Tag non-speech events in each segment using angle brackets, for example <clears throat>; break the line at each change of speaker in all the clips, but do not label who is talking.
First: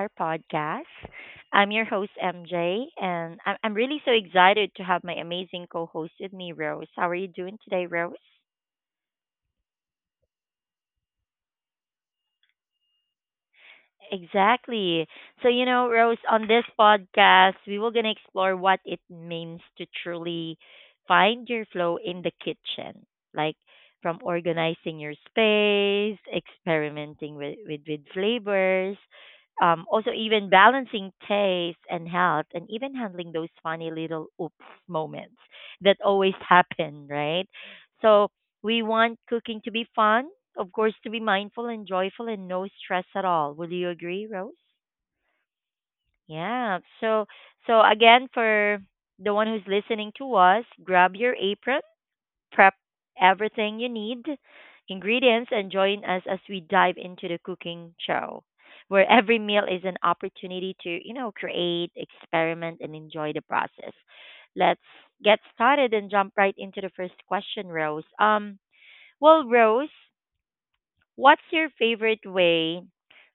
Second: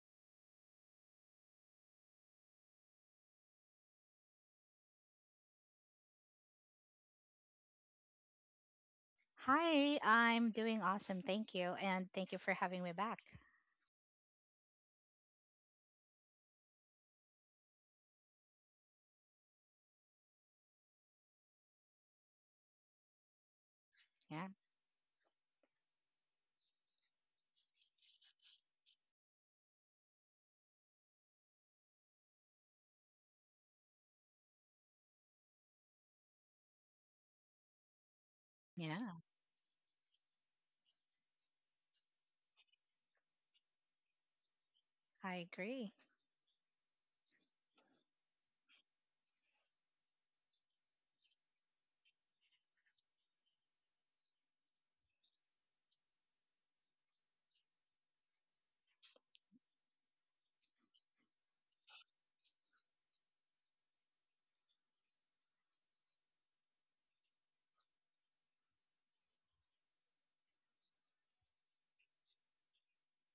our podcast. I'm your host, MJ, and I'm really so excited to have my amazing co host with me, Rose. How are you doing today, Rose?
Hi, I'm doing awesome. Thank you. And thank you for having me back.
Exactly. So, Rose, on this podcast, we will going to explore what it means to truly find your flow in the kitchen, like from
Yeah,
organizing your space, experimenting with flavors, also even balancing taste and health, and even handling those funny little oops moments that always <laughs> happen, right? So, we
yeah,
want cooking to be fun, of course, to be mindful and joyful and no stress at all. Would you agree, Rose?
I agree.
Yeah. So, so again, for the one who's listening to us, grab your apron, prep everything you need, ingredients, and join us as we dive into the cooking show, where every meal is an opportunity to, create, experiment, and enjoy the process. Let's get started and jump right into the first question, Rose. Well, Rose. What's your favorite way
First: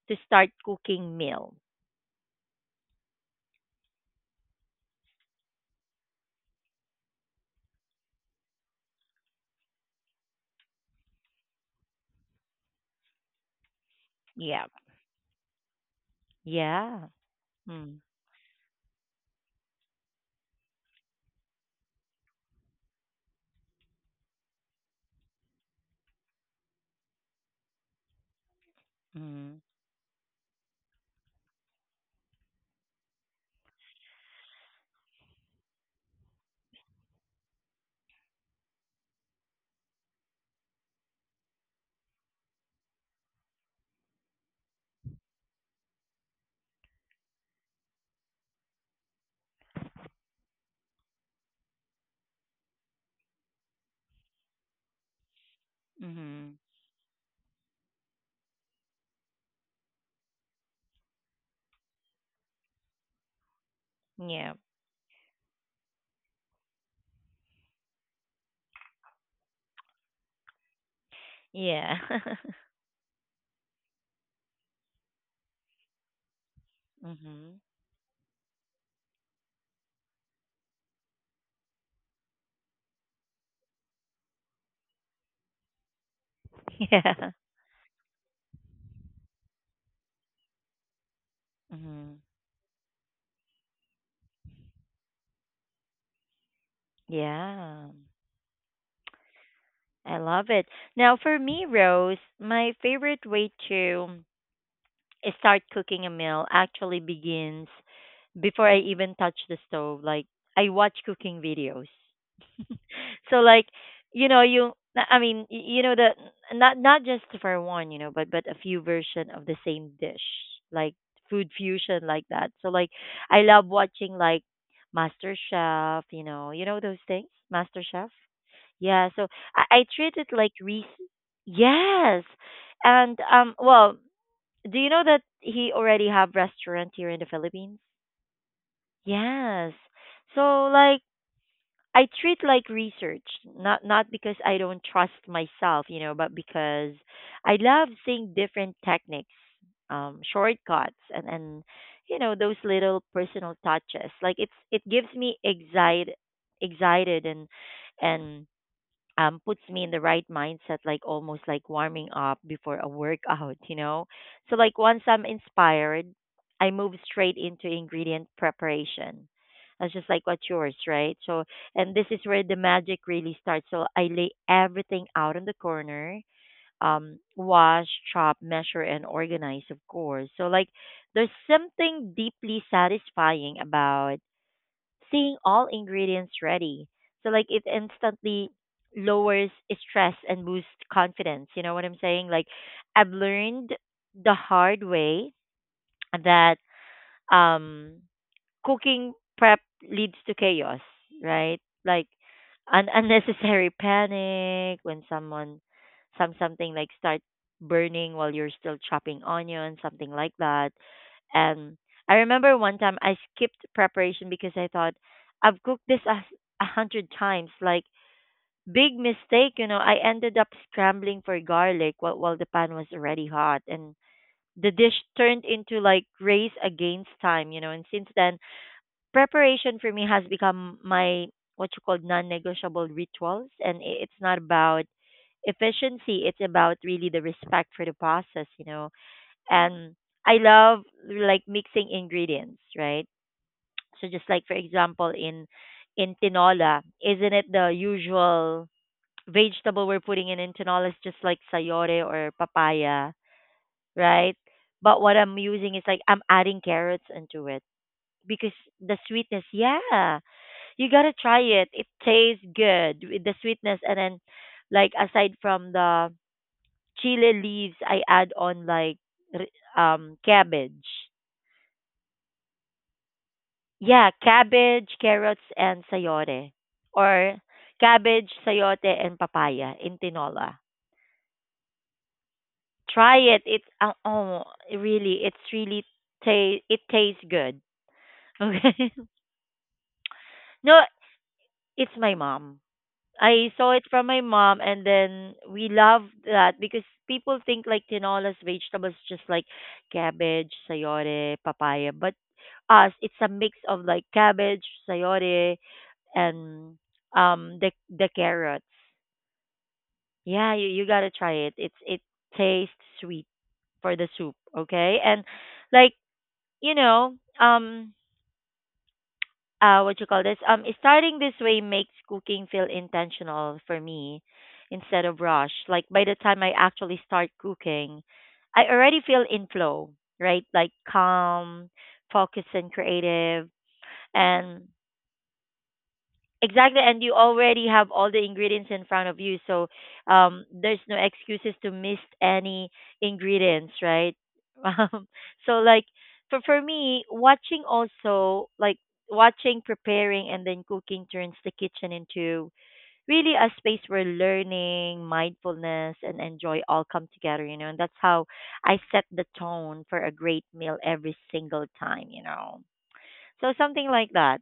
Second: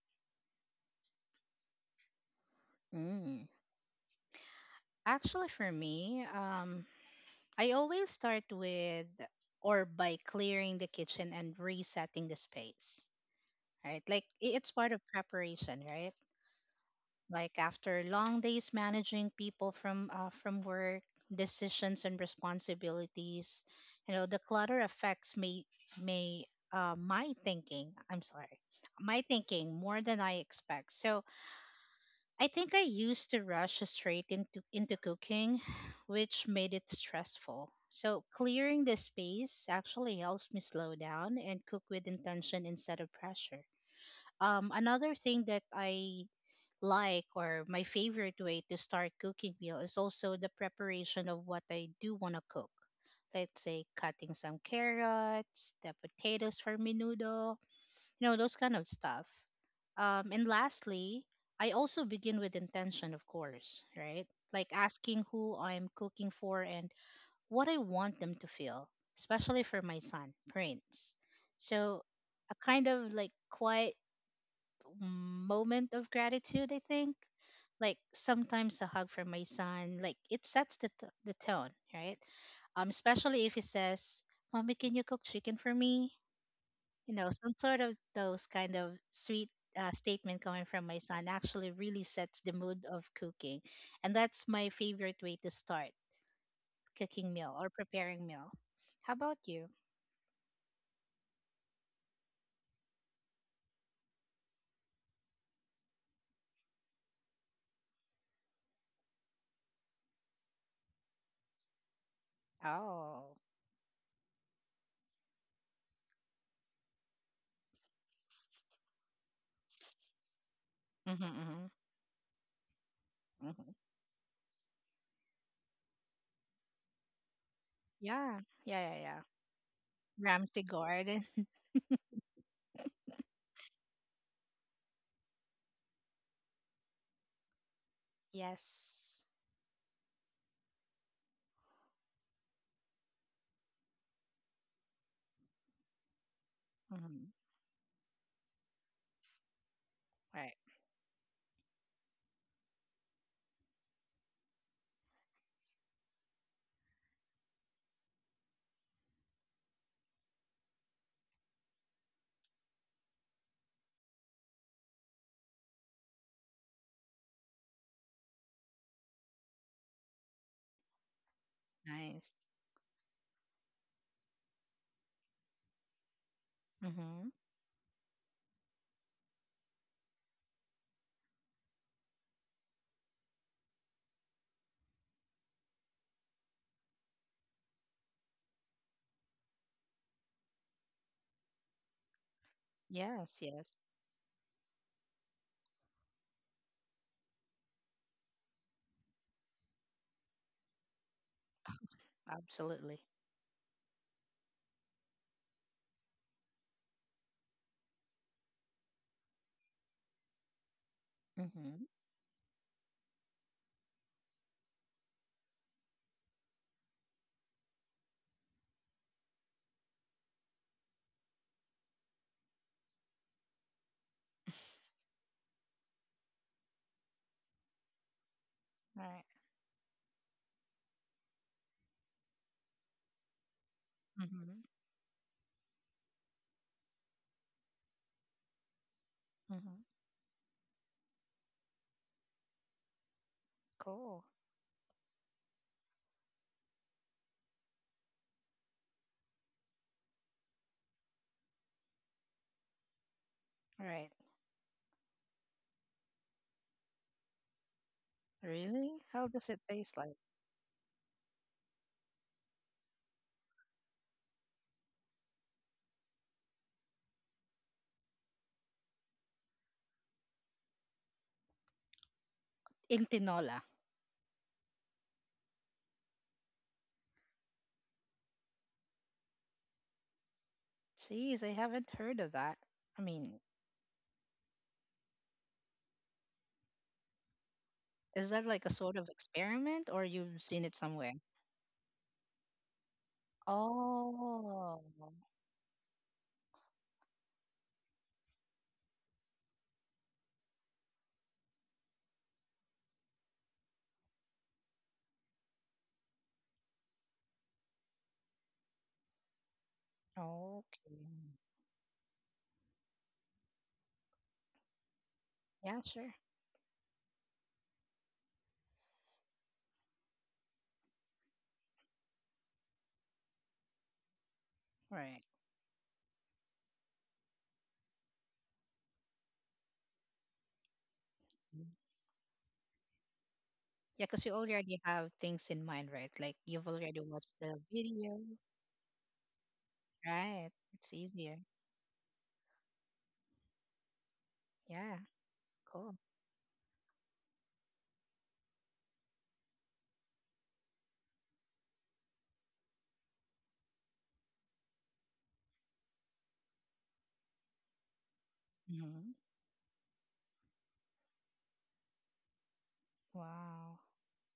to start cooking meals?
Mm. Actually, for me, I always start with or by clearing the kitchen and resetting the space, right? Like
Yeah.
it's part of preparation, right?
Yeah.
Like
Mm.
after long days managing people from work decisions and responsibilities, you know the clutter affects me may my thinking, I'm sorry, my
Mm.
thinking more than I expect. So I think I used to rush straight into cooking <sighs> which made it stressful. So clearing the space actually helps me slow down and cook with intention instead of pressure. Um, another thing that I like or my favorite way to start cooking meal is also the preparation of what I do want to cook. Let's say cutting some carrots, the
Mhm.
potatoes for menudo, you know, those kind of stuff. And lastly, I also begin with intention, of course, right?
Yeah.
Like asking who I'm cooking for and what I want them to feel, especially for my son, Prince.
Yeah.
So,
<laughs>
a kind of like quiet moment of gratitude, I think.
Mhm.
Like sometimes a hug from my son, like it sets the tone, right? Especially if he says, Mommy, can you cook chicken for me? You know,
Yeah.
some sort of those kind of sweet statement coming from my son actually really
Mhm.
sets the mood of cooking. And that's my favorite way to start cooking meal or
Yeah.
preparing meal. How about you?
I love it. Now for me, Rose, my favorite way to start cooking a meal actually begins before I even touch the stove. Like I watch cooking videos.
Oh.
So like you know you I mean y- you know the not just for one, you know, but a few version of the same dish, like
Mm-hmm,
food
mm-hmm,
fusion like that. So like I love
hmm.
watching like master chef, you know, you know those things, master chef,
Yeah. Yeah, yeah,
yeah.
yeah.
So I treat it like
Ramsey
re-
Gordon. <laughs>
yes. And well, do you know that he already have restaurant here in the Philippines?
Yes.
Yes. So like I treat like research, not because I don't trust myself, you know, but because
Mm-hmm.
I love seeing different techniques,
Right.
shortcuts, and you know those little personal touches. Like it's it gives me excited, excited, and puts me in the right mindset, like almost like warming up before a workout, <laughs> you know? So, like, once I'm inspired, I move straight into ingredient preparation. That's just like what's yours, right? So, and this is
Nice.
where the magic really starts. So, I lay everything out in the corner,
Mm-hmm.
wash, chop, measure, and organize, of course. So, like, there's something deeply satisfying about seeing all ingredients ready. So like it instantly lowers stress and boosts confidence. You know what I'm saying? Like I've
Yes,
learned
yes.
the hard way that um cooking prep leads to chaos, right? Like an <laughs>
Absolutely.
unnecessary panic when some something like start burning while you're still chopping onion, something like that. And
Mm-hmm.
I remember one time I skipped preparation because I thought I've cooked this a hundred times. Like big mistake, you know. I ended up scrambling for garlic while the pan was already hot, and the dish turned into like race against time, you know. And since then,
Right.
preparation for me has become my what you call non-negotiable rituals, and it's not
Mm-hmm.
about efficiency; it's about really the respect for the process, you know.
Mm-hmm.
And I love like mixing ingredients, right? So
Cool.
just like for example in tinola, isn't it the usual vegetable we're putting in tinola is just like sayore or papaya,
All right.
right? But what I'm using is like I'm adding carrots into it because
Really?
the
How does
sweetness,
it taste like?
yeah, you gotta try it. It tastes good with the sweetness, and then like aside from the chili leaves, I add on like r- cabbage.
Intinola.
Yeah, cabbage, carrots, and sayote. Or cabbage, sayote, and papaya in tinola.
Jeez, I haven't heard of that. I
Try
mean,
it. It oh, really, it's really it tastes good.
is that like a
Okay.
sort of experiment or you've seen
<laughs>
it
No,
somewhere?
it's my mom. I saw it from my mom,
Oh.
and then we love that because people think like tinola's vegetables, just like cabbage, sayote, papaya. But us, it's a mix of like cabbage, sayote, and the carrots. Yeah, you gotta try
Okay.
it. It's it tastes sweet for the soup, okay? And
Yeah,
like
sure.
you know, what you call this? Starting this way makes cooking feel intentional for me instead of
Right.
rush. Like by the time I actually start cooking, I already feel in flow, right? Like calm,
Mm.
focused, and creative,
Yeah, because you
and
already have things in mind, right? Like you've
exactly, and
already
you
watched the
already have all the
video.
ingredients in front of you, so
Right.
there's
It's
no
easier.
excuses to miss any ingredients, right? <laughs>
Yeah.
Um, so, like
Cool.
for me, watching also like watching, preparing, and then cooking turns the kitchen into really a space where learning, mindfulness, and enjoy all come together. You know, and that's how I set
Hmm.
the tone for a great meal every single time. You know, so
Wow.
something like that.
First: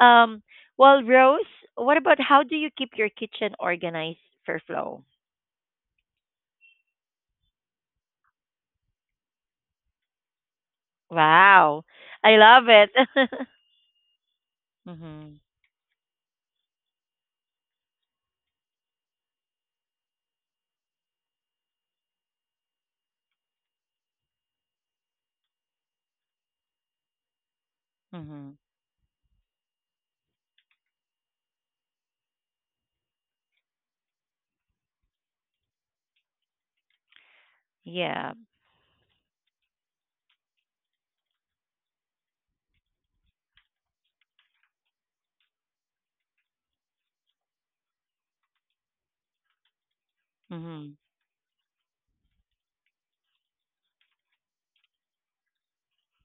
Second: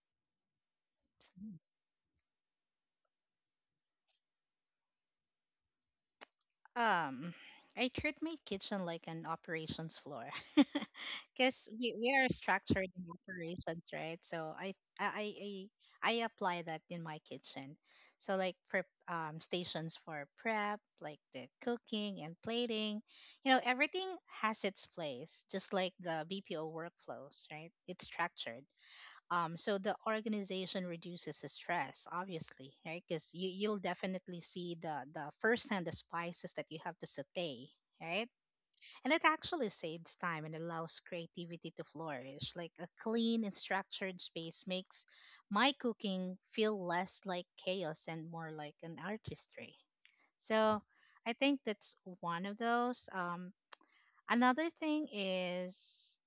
Um, well, Rose, what about how do you keep your kitchen organized for flow?
Um, I treat my kitchen like an operations floor <laughs> because
Wow,
we are
I love
structured
it.
in operations, right? So I,
<laughs>
I I
Mhm.
I I apply that in my kitchen. So like prep, stations for prep, like the cooking and plating, you know, everything has its place, just like the BPO workflows, right? It's
Mhm.
structured. Um, so the organization reduces the stress, obviously, right? Because you'll definitely see the firsthand the spices that you have to saute, right?
Yeah.
And it actually saves time and allows creativity to flourish. Like a clean and structured space makes my cooking feel less like chaos and more like an artistry. So
Mhm.
I think that's one of those. Um, another thing is,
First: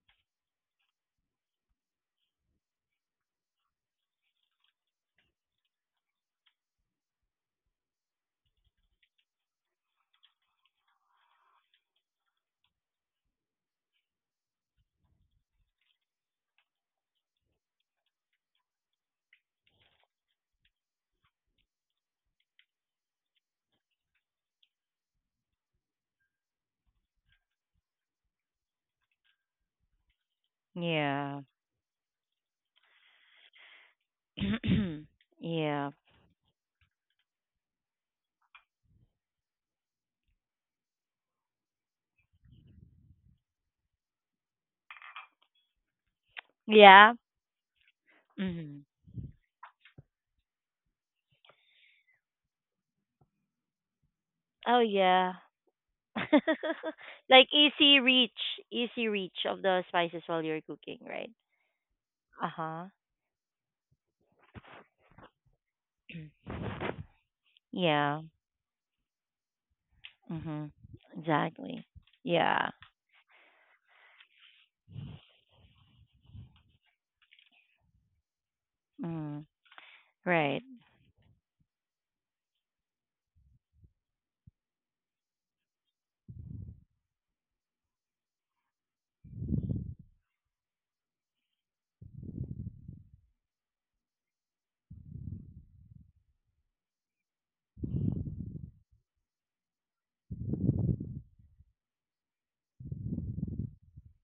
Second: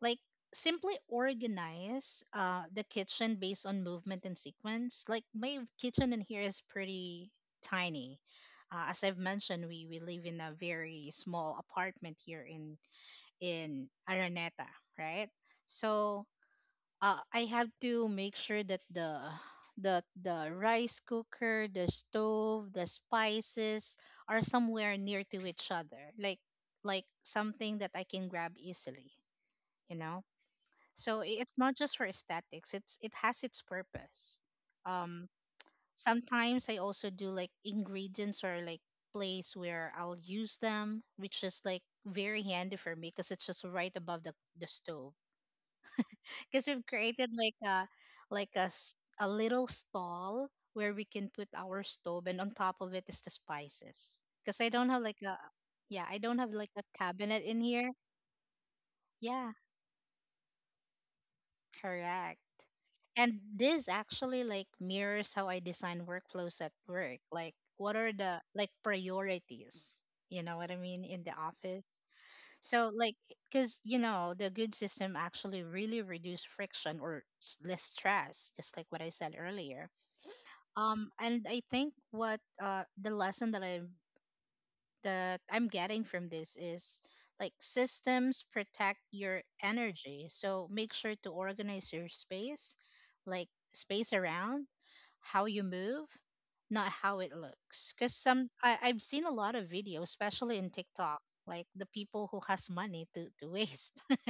like, simply organize the kitchen based on movement and sequence. Like my kitchen in here is pretty tiny. Uh, as I've mentioned, we live in a very small apartment here in Araneta, right? So I have to make sure that the rice cooker, the stove, the spices are somewhere near to each other, like something that I can grab easily, you know. So
Yeah.
it's not just for aesthetics. It's it has its purpose. Um,
<clears throat> Yeah.
sometimes I also do like ingredients or like place where I'll use them, which is like very handy for me because it's just right above the stove. Because we've
Yeah.
created like a like a
Mhm.
s- a little stall where we can put our stove, and on top of it is the spices. Because I
Oh
don't have like
yeah.
a, yeah, I don't have like a
<laughs>
cabinet
Like
in here.
easy reach
Yeah.
of the spices while you're cooking, right?
Correct.
Uh huh.
And this actually like mirrors how I design
<clears throat>
workflows at work. Like what are
Yeah.
the like priorities? You know what
Mhm.
I mean, in the office.
Exactly. Yeah.
So like, cuz you know, the good system actually really reduce friction or less stress, just like what I said
Mm.
earlier.
Right.
And I think what the lesson that I that I'm getting from this is like systems protect your energy. So make sure to organize your space, like space around, how you move, not how it looks. Because some, I've seen a lot of videos, especially in TikTok, like the people who has money to waste, <laughs>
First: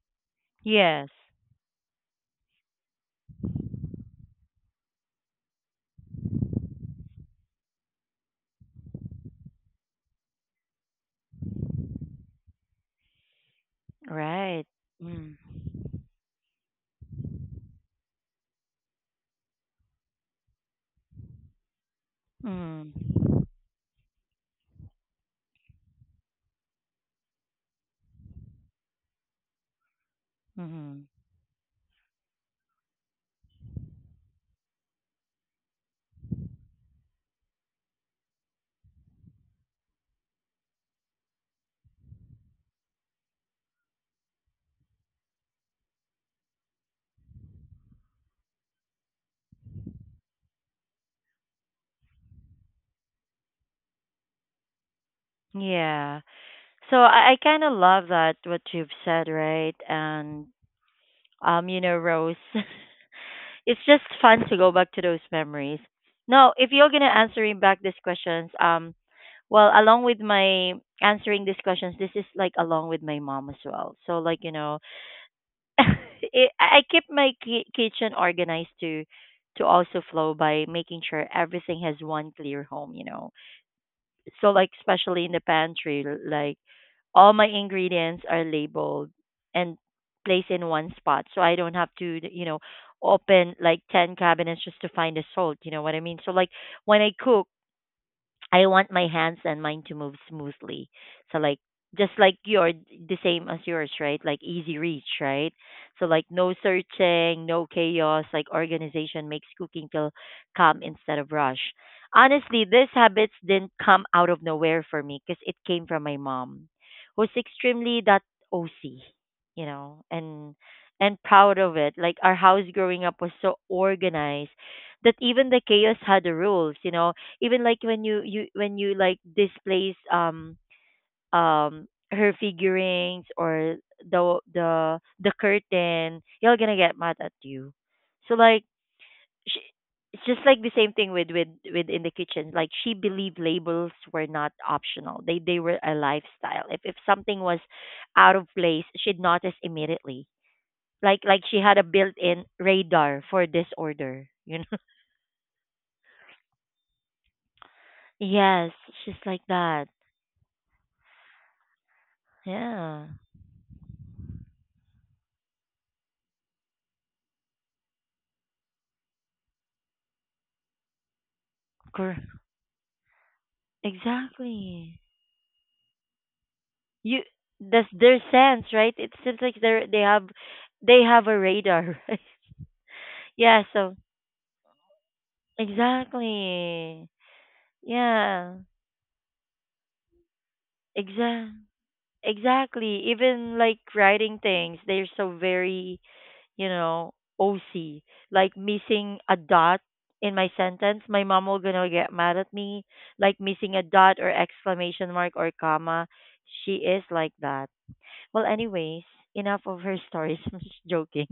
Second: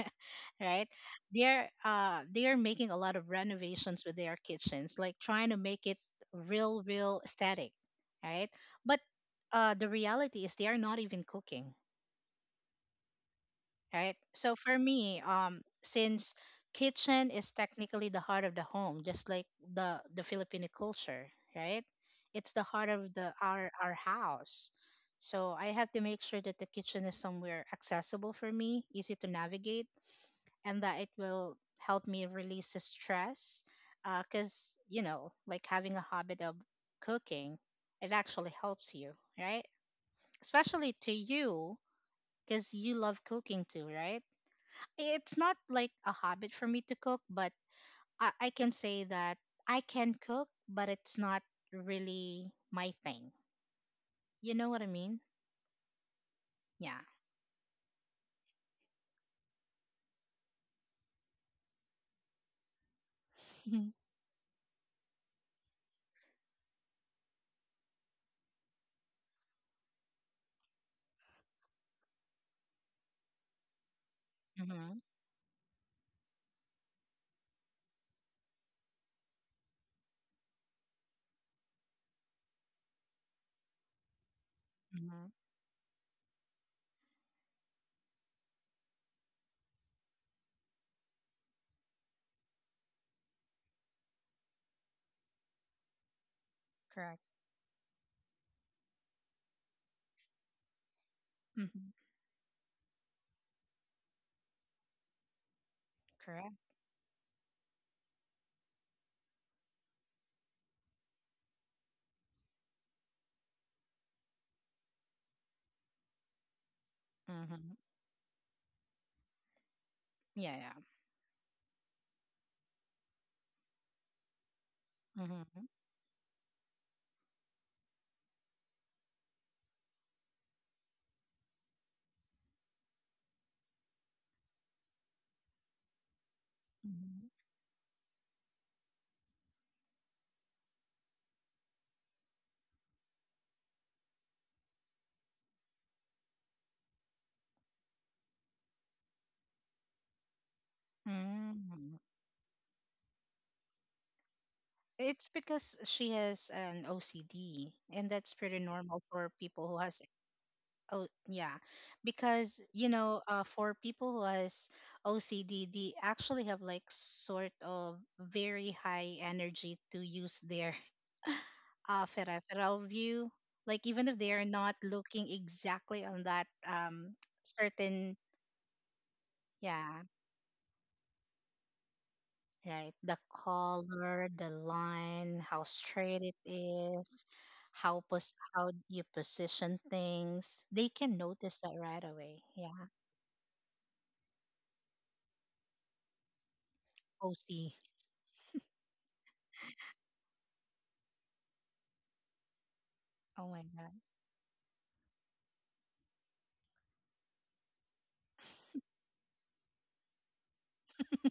right?
Yes.
They're making a lot of renovations with their kitchens, like trying to make it real aesthetic, right? But the reality is they are not even cooking, right? So
Right.
for me,
Mm.
since kitchen is technically the heart of the home, just like the Filipino culture, right? It's the heart
Mm.
of the our house. So I have to make sure that the kitchen is somewhere accessible for me, easy to navigate, and that
Mm.
it will help me release the stress. Because you know, like having a habit of cooking, it actually helps you, right? Especially to you, because you love cooking too, right? It's not like a habit for me to cook, but I can say that I can cook, but it's not really my thing. You know what I mean?
Yeah. So
Yeah.
I, kind of love that what you've said, right? And you know, Rose, <laughs> it's
<laughs>
just fun to go back to those memories. Now, if you're gonna answering back these questions, well, along with my answering these questions, this is like along with my mom as well. So like you know,
Hmm.
<laughs> it, I keep my kitchen organized to also flow by making sure everything has one clear home. You know, so like especially
Hmm.
in the pantry, like all my ingredients are labeled and placed in one spot, so I don't have to, you know, open like 10 cabinets just to find the salt, you know what I mean. So like when I
Correct.
cook, I want my hands and mind to move smoothly. So like
Hmm.
just like your the same as yours, right? Like easy reach, right? So like no
Correct.
searching, no chaos, like organization makes cooking feel calm instead of rush. Honestly, these habits didn't come out of nowhere for me because it came from my mom, who's
Hmm.
extremely that OC, you know, and
Yeah, yeah.
proud of it. Like our house growing up was so organized that even the
Hmm.
chaos had the rules, you know, even like when you like displays her figurines or the curtain, you all gonna get mad at
Hmm.
you. So like she, it's just like the same thing with in the kitchen. Like she believed labels were not optional, they were a lifestyle. If something was out of place, she'd notice immediately, like she had a
Hmm.
built-in radar for disorder, you know. <laughs>
It's because she has an OCD, and that's pretty
Yes,
normal
she's
for
like
people who
that.
has. Oh, yeah. Because, you
Yeah.
know, for people who has OCD, they actually have like sort of very high energy to use their <laughs> peripheral view. Like even if they are not
Exactly.
looking exactly on that
You that's their
certain,
sense, right? It seems like
yeah,
they have a radar, <laughs> right?
right, the
Yeah, so
color, the line, how straight it
exactly.
is, how pos
Yeah.
how you position things, they can
Exactly.
notice that right away. Yeah,
Exactly. Even like writing things, they're so very, you know,
OC.
OC. Like missing a dot in my sentence, my mom will gonna get mad at me. Like
Oh my
missing a
God.
dot or exclamation mark or comma, she is like that. Well, anyways, enough of her stories. <laughs> I'm just joking.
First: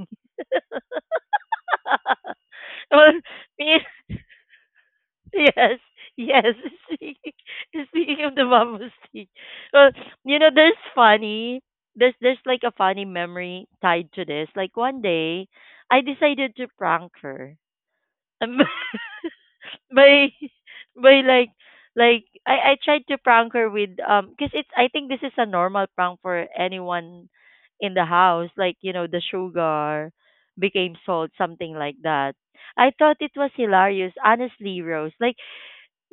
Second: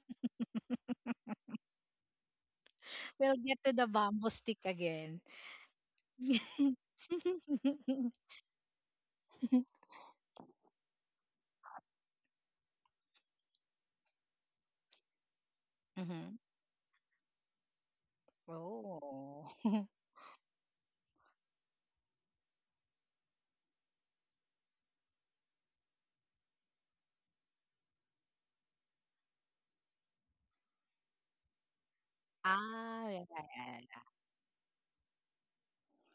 <laughs> Well,
We'll get to
me,
the bamboo stick again.
yes, yes. <laughs> Speaking,
<laughs>
speaking of the bamboo stick, well, you know, there's funny. There's like a funny memory tied to this. Like one day, I
Mhm.
decided to prank her. Um,
Oh. <laughs>
<laughs> by <laughs> by like I tried to prank her with because it's I think this is a normal prank for anyone in the house, like you know, the sugar became salt, something like that. I
Ah,
thought
yeah,
it was
yeah, yeah.
hilarious honestly, Rose. like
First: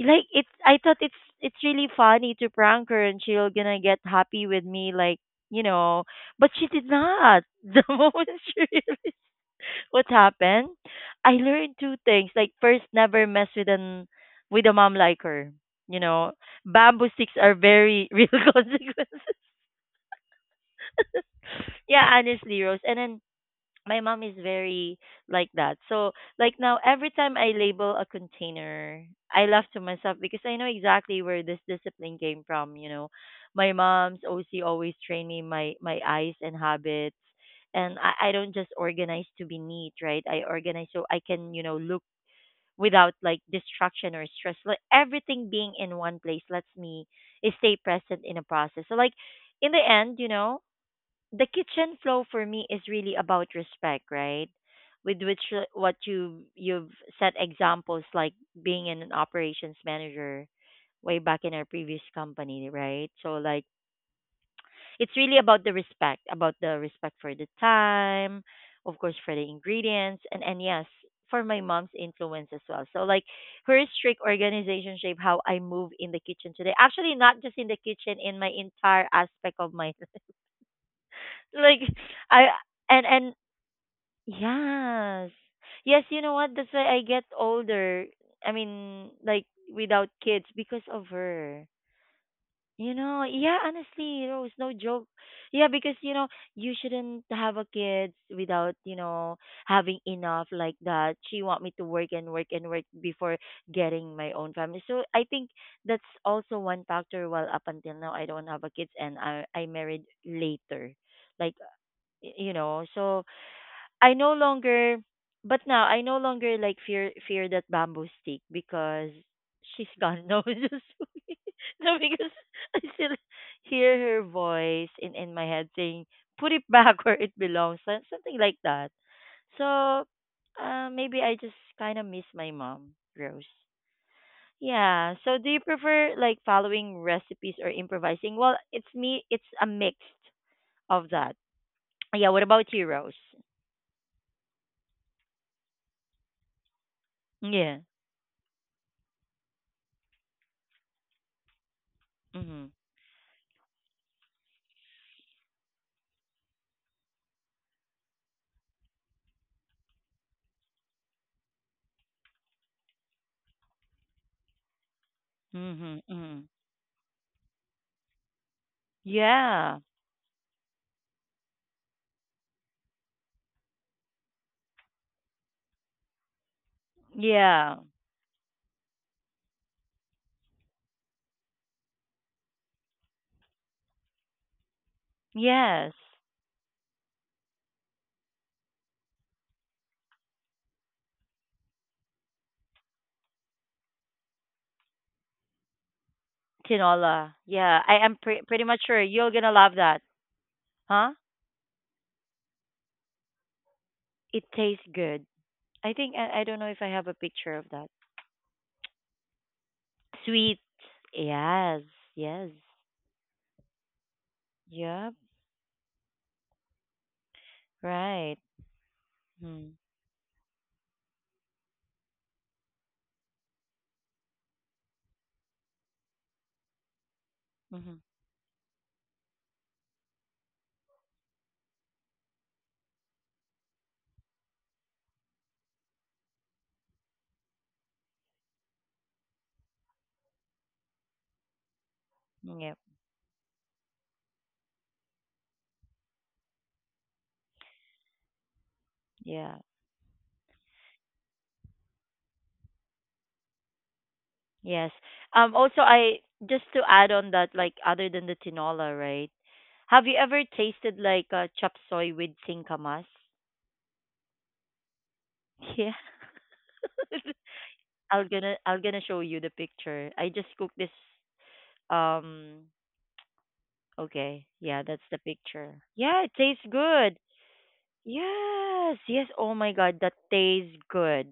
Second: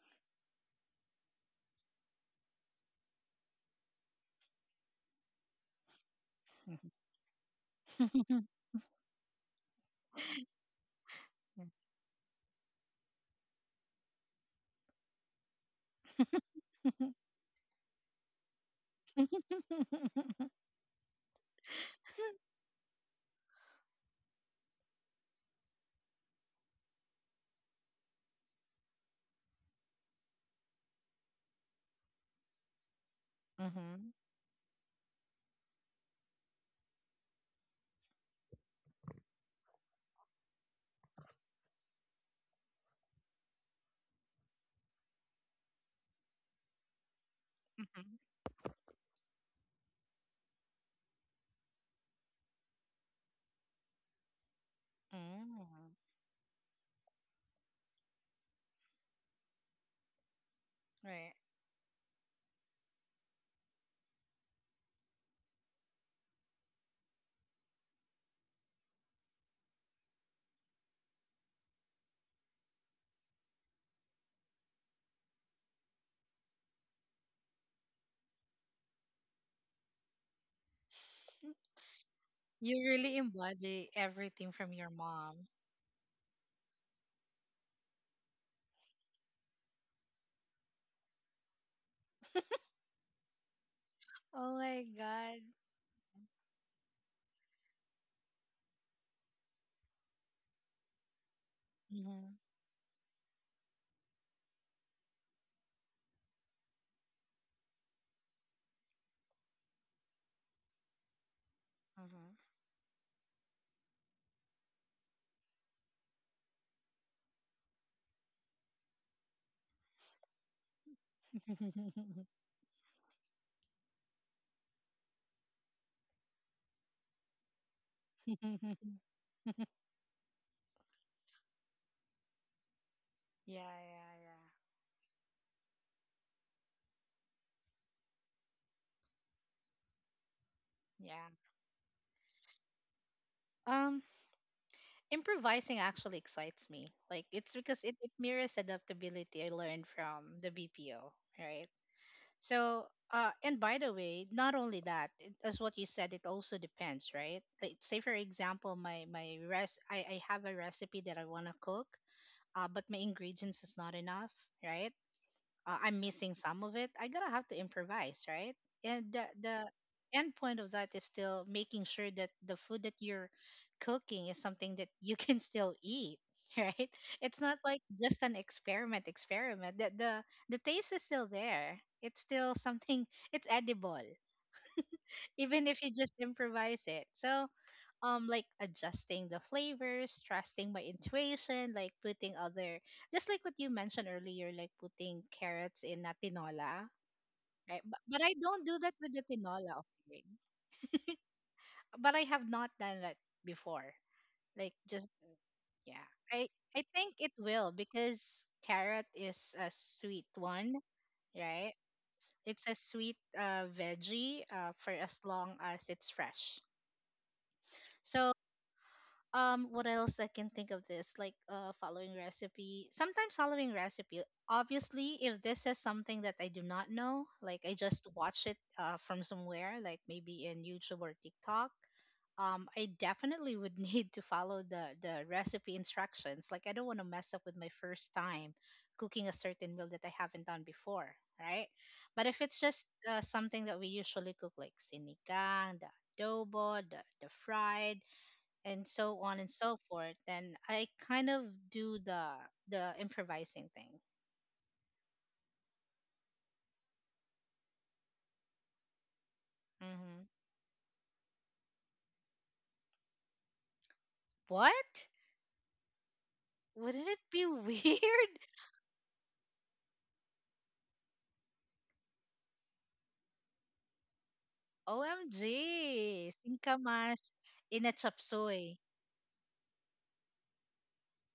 like it's I thought it's really funny to prank her and she'll gonna get happy with me, like you know, but she
Yeah.
did
Mhm.
not. <laughs> The moment she <laughs> realized what happened? I learned two things. Like first, never mess with an with a mom like her. You know, bamboo
<laughs>
sticks are very <laughs> real consequences. Yeah, honestly, Rose. And then my mom is very like that. So like now, every time I label a container, I laugh to myself because I know exactly where this discipline came from. You know, my
Mhm.
mom's OC always trained me my my eyes and habits. And I don't just organize to be neat, right? I organize so I can, you know, look without like distraction or stress. Like everything being in one place lets me stay
Mhm.
present in a process. So like in the end, you know, the kitchen flow for me is really about respect, right? With which
Mm.
what you you've set examples, like being an operations manager way
Right.
back in our previous company, right? So like it's really about the respect for the time, of course for the ingredients, and yes, for my mom's influence as well. So like her strict organization shape how I move in the kitchen today. Actually, not just in the kitchen, in my entire aspect of my <laughs> like I
You
and
really
and
embody everything from your
yes.
mom.
Yes, you know what? That's why I get older. I mean, like without kids because of her. Yeah, honestly, Rose,
Oh
no
my
joke.
God.
Yeah, because you shouldn't have a kids without, having enough like that. She want me to work and
Mhm.
work and work before getting my own family. So I think that's also one factor. Well, up until now, I don't have a kids and I married later, like
Mhm.
you know. So I no longer, but now I no longer like fear that bamboo stick because she's gone. <laughs> No, just <laughs> no,
<laughs>
because I still hear her voice in my head saying, "Put it back <laughs> where it belongs," something like that. So, maybe I just kind of miss my mom, Rose.
Yeah, yeah, yeah.
Yeah. So, do you prefer like following recipes or improvising? Well, it's me. It's a mix of
Yeah.
that. Yeah. What about you, Rose?
Um, improvising actually excites me. Like it's because
Yeah.
it mirrors adaptability I learned from the BPO, right?
Mm-hmm.
So, and by the way, not only that, it, as what you said, it also depends, right? Like, say for example, I have a recipe that I want to cook, but my ingredients is not enough, right? Uh, I'm
Mhm.
missing
Mhm.
some of it, I gotta have to improvise, right? And the
Yeah.
end point of that is still making sure that the food that you're cooking is something that you <laughs> can still eat, <laughs> right? It's not
Yeah.
like just an experiment. That the taste is still there. It's still something. It's edible, even if you
Yes.
just improvise it. So um, like adjusting the flavors, trusting my intuition, like putting other, just like what you mentioned earlier, like putting carrots in a tinola,
Tinola.
right?
Yeah.
But
I am
but I
pretty
don't do
much
that
sure
with the
you're gonna
tinola
love that.
offering,
Huh?
but I have not done that before,
It
like
tastes
just,
good. I
yeah,
think I
I
don't know if
I
I have a
think it
picture of
will
that.
because carrot is a sweet
Sweet.
one, right?
Yes. Yes.
It's a sweet veggie, for
Yep.
as long as it's fresh. So
Right.
um,
Mm.
what else I can think of this, like following recipe, sometimes following recipe, obviously if this is something that I do not know, like I just
Mhm.
watch it from somewhere, like maybe in YouTube or TikTok. Um, I definitely would <laughs> need to follow the recipe instructions. Like I don't want to mess up with my first time cooking a certain meal that I haven't done before, right? But if it's
Yep.
just something that we usually cook, like sinigang, the adobo, the fried, and so on and
Yeah.
so forth. Then I kind of do the improvising thing.
Yes. Um, also, I just to add on that, like other than the tinola, right? Have
Hmm.
you ever tasted like a chop soy with singkamas?
What?
Yeah.
Wouldn't it
<laughs>
be weird?
I'm gonna show you the picture. I just cooked this um okay.
<laughs>
Yeah, that's the picture. Yeah,
OMG,
it tastes good.
Singkamas in a chapsoy.
Yes, yes. Oh my god, that tastes good.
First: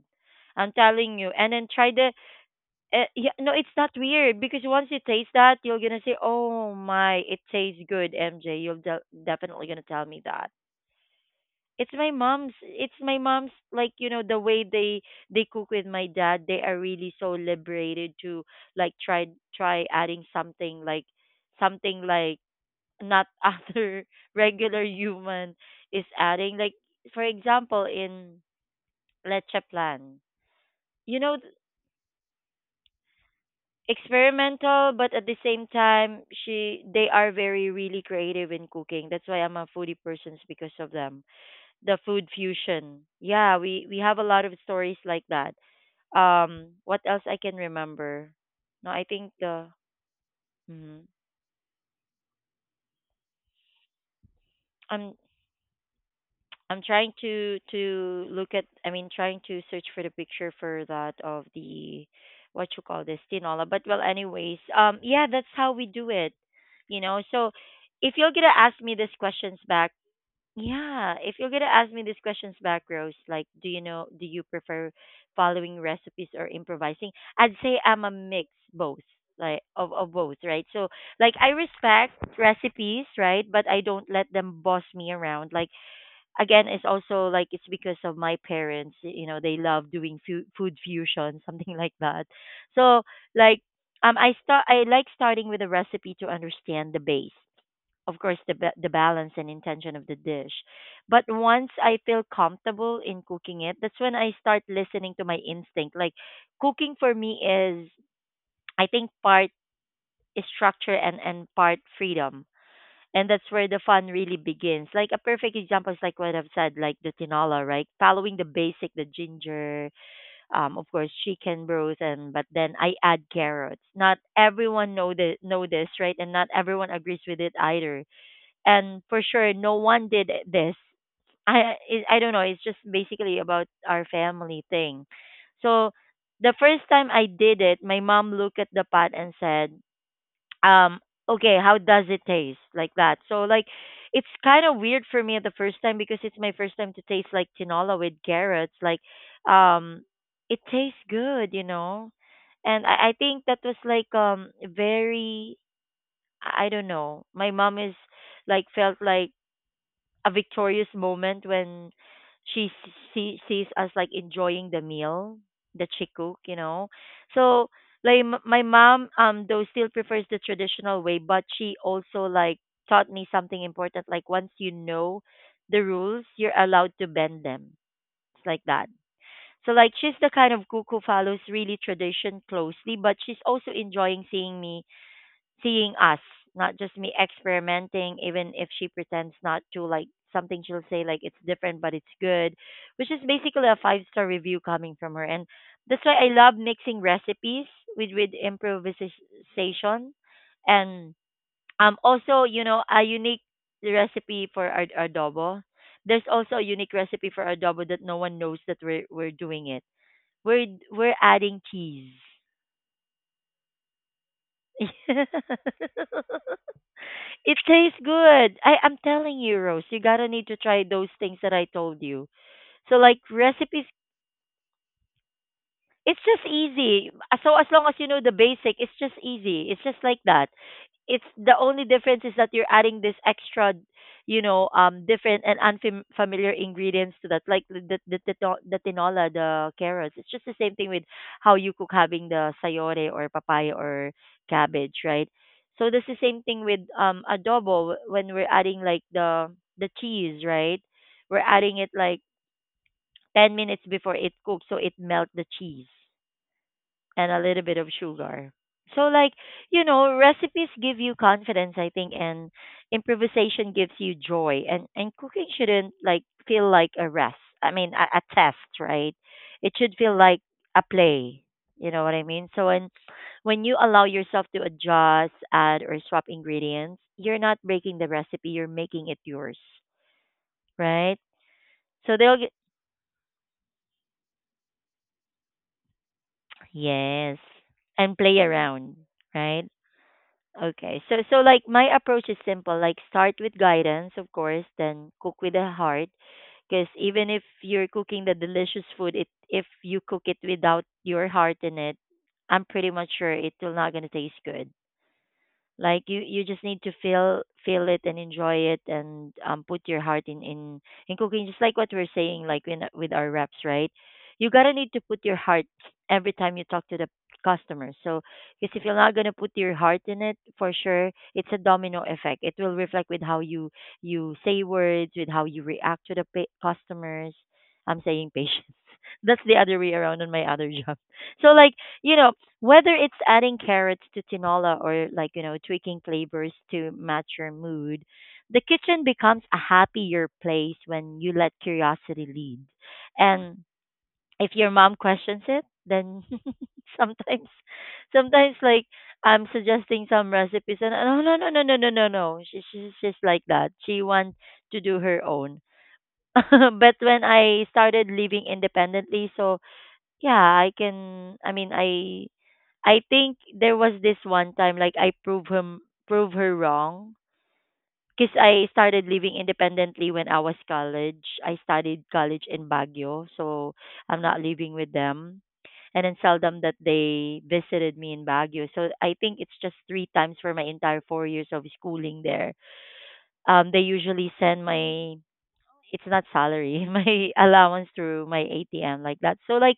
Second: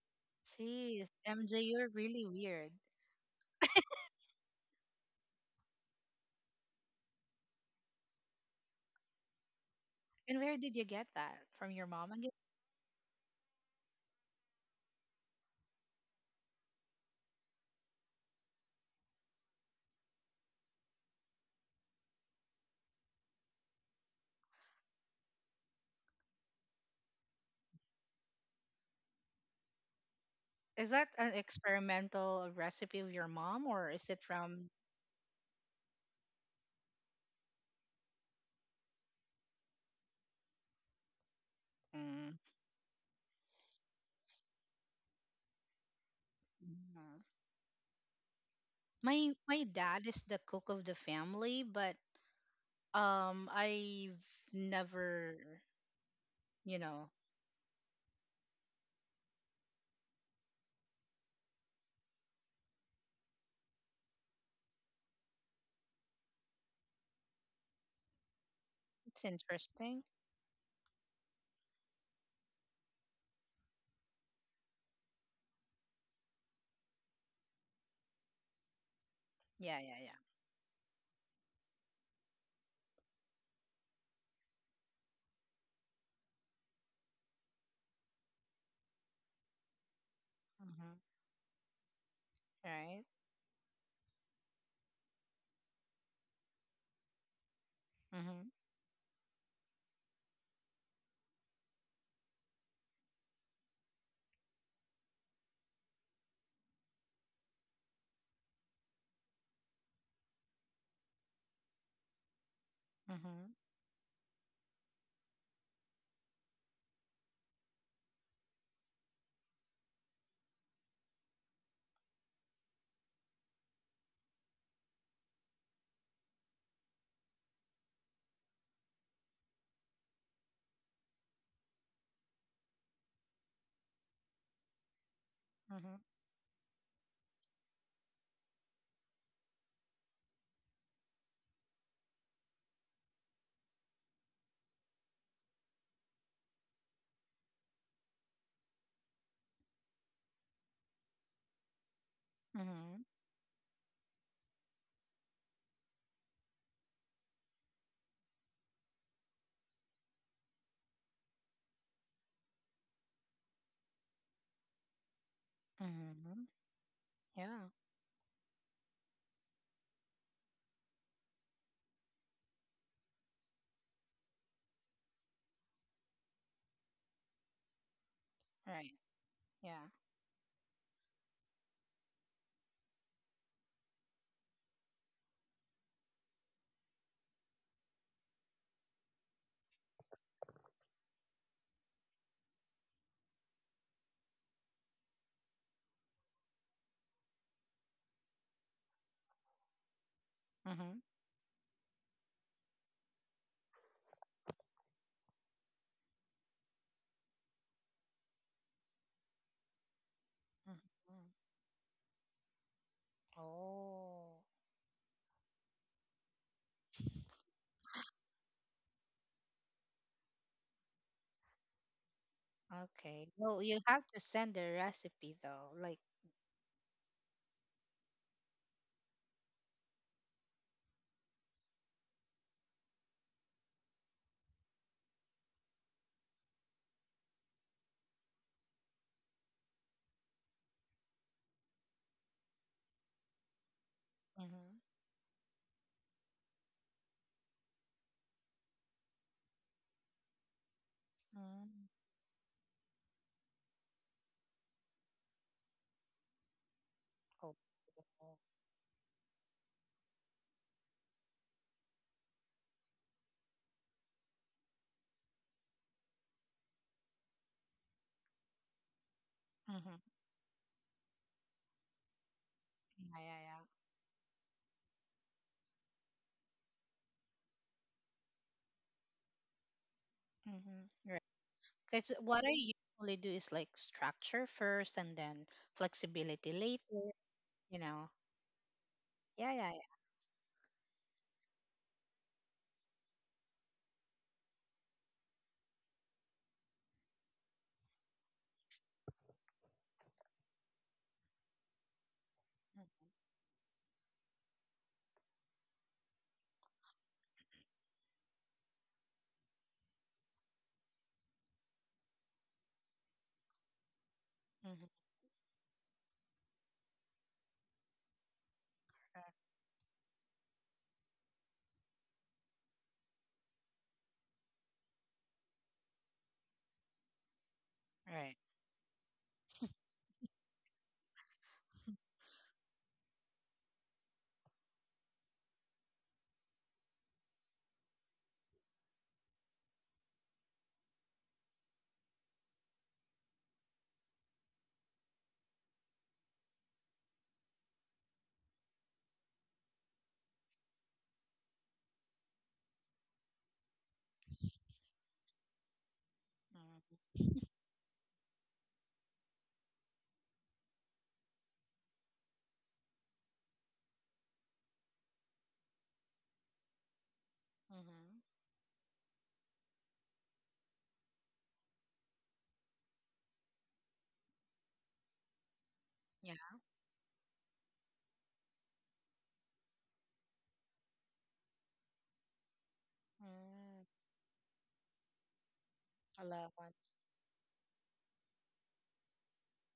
I'm
Jeez,
telling you. And
MJ,
then
you're
try the
really weird.
yeah, no, it's not weird because once you taste that, you're gonna say, "Oh my, it tastes good, MJ." You're definitely gonna tell me
And
that.
where did you get that? From your
It's
mom
my
again?
mom's. It's my mom's. Like you know, the way they cook with my dad, they are really so liberated to like try adding something like not <laughs> other regular human is adding. Like for example, in leche plan,
Is that
you
an
know,
experimental recipe of your mom, or is it from?
experimental, but at the same time, she they are very really creative in cooking. That's why I'm a foodie person's because of them the food
Mm,
fusion. Yeah, we have a lot of stories like that. What
mm.
else I can remember? No, I
My
think
my
the
dad is the cook of the
mhm.
family, but um, I've
I'm
never,
I'm
you
trying
know,
to look at I mean trying to search for the picture for that of the what you call this tinola. But well, anyways, yeah, that's how we do it. You know, so if you're gonna ask me these
it's
questions back,
interesting.
yeah, if you're gonna ask me these questions back, Rose, like, do you know, do you prefer following recipes or improvising? I'd say I'm a mix, both, like
Yeah,
of
yeah, yeah.
both, right? So, like, I respect recipes, right, but I don't let them boss me around. Like, again it's also like it's because of my parents, you know, they love doing food
Mm-hmm.
fusion <laughs> something like that. So
Right.
like, um, I like starting with a recipe to understand the base, of course
Mm-hmm.
the the balance and intention of the dish, but once I feel comfortable in cooking it, that's when I start listening to my instinct. Like cooking for me is, I think, part is structure and part freedom, and that's
Mm-hmm.
where the fun really begins. Like a perfect example is like what I've said, like the tinola, right? Following the basic, the ginger, of course chicken broth, and but then I add carrots. Not everyone know the know this, right? And not everyone agrees with it either. And for sure, no one did this. I don't know. It's just basically about our family thing. So
Mm-hmm.
the first time I did it, my mom looked at the pot and said, um, okay, how does it taste like that? So like it's kind of weird for me at the first time because it's my first time to taste like tinola with carrots, like, um, it tastes good, you know. And
Mm-hmm.
I think that was like very, I don't know, my mom is like felt like a victorious moment when she sees us like enjoying the meal that she cook,
Mm-hmm.
you know. So
Yeah.
like my mom, um, though still prefers the traditional way, but she also like taught me something important, like once you know the rules, you're allowed to bend them. It's like that.
Right.
So
Yeah.
like she's the kind of cook who follows really tradition closely, but she's also enjoying seeing me, seeing us, not just me experimenting, even if she pretends not to, like something she'll say like it's different but it's good, which is basically a 5-star review coming from her. And that's why I love mixing recipes with improvisation.
Mm-hmm.
And also, you know, a unique recipe for adobo. There's also a unique recipe for adobo that no one knows that we're doing it. We're
Mm-hmm.
adding cheese.
Oh.
<laughs> It tastes good. I'm telling you, Rose, you gotta need to try those things that I told you. So like
Okay. Well, you
recipe,
have to send the recipe though. Like.
it's just easy. So as long as you know the basic, it's just easy. It's just like that. It's the only difference is that you're adding this extra, you know, different and unfamiliar ingredients to that, like the tinola, the carrots. It's just the same thing with how you cook having the sayore or papaya or
Mm-hmm.
cabbage, right? So that's the same thing with adobo when we're adding like the cheese, right? We're adding
Mm-hmm.
it like 10 minutes before it cooks, so it melts the cheese and a
Oh.
little bit of sugar. So like, you know, recipes give you confidence, I think, and improvisation gives you joy. And cooking shouldn't like feel like a rest. I mean, a test, right? It should
Mm-hmm.
feel like a play. You know what I mean? So
Yeah, yeah,
when
yeah.
you allow yourself to adjust, add or swap ingredients, you're not breaking the recipe, you're making it yours,
Mm-hmm.
right?
Right. That's
So they'll
what
get
I usually do, is like structure first and then flexibility later,
yes,
you know.
and play around,
Yeah,
right?
yeah, yeah.
Okay. So so like my approach is simple. Like start with guidance, of course, then cook with the heart. Because even if you're cooking the delicious food, it if you cook it without your heart in it, I'm pretty much sure it will not gonna taste good. Like you just need to feel it and enjoy it, and put your heart in in cooking, just like what we're saying like in, with our reps, right, you gotta need
Mm-hmm.
to put your heart every time you talk to the customer. So because if you're not gonna
Correct.
put your heart in it, for sure it's a domino effect, it will reflect with how you, you say words, with how you react to the customers, I'm saying
Right.
patience. <laughs> That's the other way around on my other <laughs> job. So like, you know, whether it's adding carrots to tinola or, like, you know, tweaking flavors to match your mood, the kitchen becomes a happier place when you let curiosity lead. And if your mom questions it, then <laughs> sometimes sometimes like I'm suggesting some recipes and no no no no no no no no. She, she's just like that. She wants to do her own. <laughs> But when I started living independently, so yeah, I can. I mean, I think there was this one time like I prove her wrong,
Mm-hmm.
because I started living independently when I was college. I studied college in Baguio, so I'm not living with them. And then
Yeah.
seldom that they visited me in Baguio. So I think it's just 3 times for my entire 4 years of schooling there. They
Mm,
usually send my, it's not
I love
salary, <laughs>
ones.
my allowance through my ATM like that. So like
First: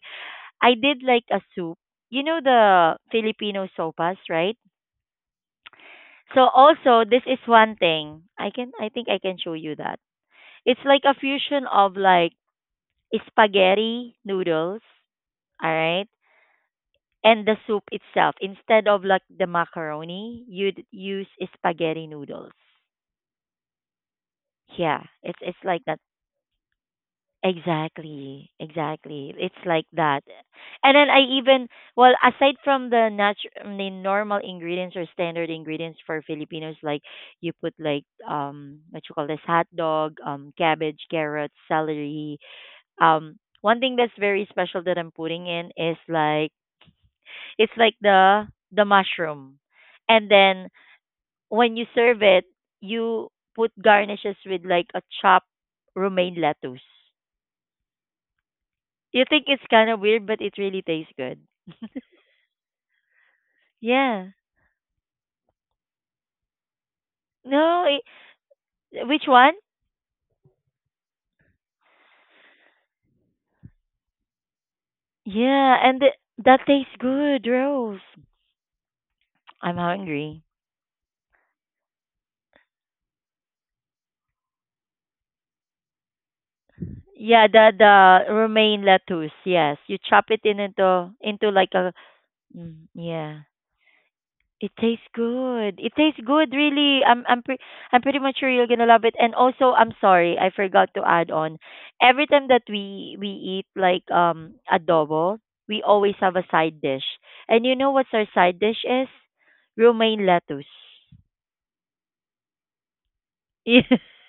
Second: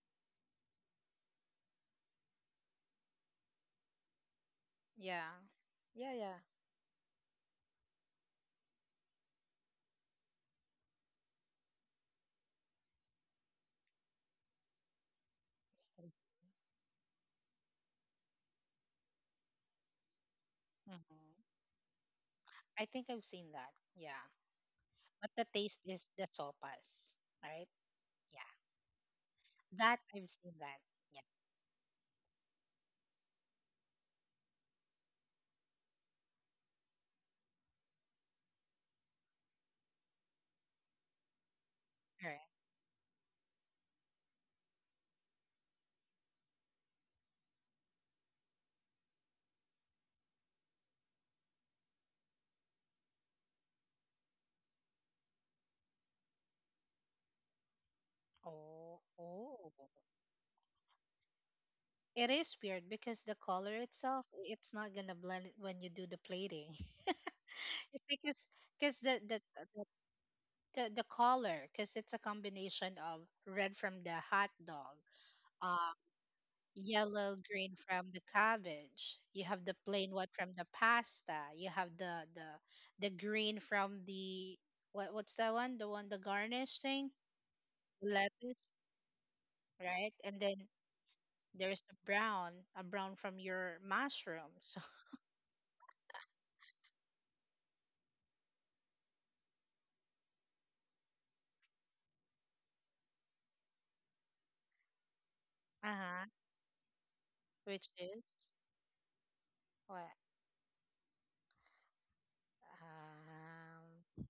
I did like a soup. You know the Filipino sopas, right?
Yeah. Yeah, yeah.
So also this is one thing. I can I think I can show you that. It's like a fusion of like spaghetti noodles, all right? And the soup itself. Instead of like the macaroni, you'd use
Mm-hmm.
spaghetti noodles.
I think I've seen that. Yeah.
Yeah,
But the
it's
taste
like that.
is the sopas, right? Yeah.
Exactly, exactly. It's like
That
that.
I've seen that.
And then I
Yeah.
even, well, aside from the natural, the normal ingredients or standard ingredients for Filipinos, like you put like what you call this, hot dog, cabbage, carrots, celery.
Correct.
One thing that's very special that I'm putting in is like it's like the mushroom, and then when you serve it, you put garnishes with like a chopped romaine lettuce.
Oh,
You think
oh.
it's kind of weird, but it really tastes good.
It is weird because the color itself,
Yeah.
it's not gonna blend it when you do the plating. <laughs>
No,
It's because the,
which one?
the the the color, because it's a combination of red from the hot dog,
Yeah,
uh
and that tastes
yellow
good,
green
Rose.
from the cabbage. You have the
I'm
plain one
hungry.
from the pasta. You have the green from the what's that one, the one, the garnish thing,
Yeah, the
lettuce,
romaine lettuce. Yes, you
right?
chop
And
it in
then
into like
there's
a
a brown from
yeah.
your
It
mushrooms.
tastes good. It tastes good, really. I'm pretty much sure you're gonna love it. And also, I'm sorry, I forgot to add on. Every time that we eat like adobo,
<laughs>
we always
Uh-huh.
have a side dish. And you
Which
know what's our
is?
side dish is?
What?
Romaine lettuce. <laughs>
um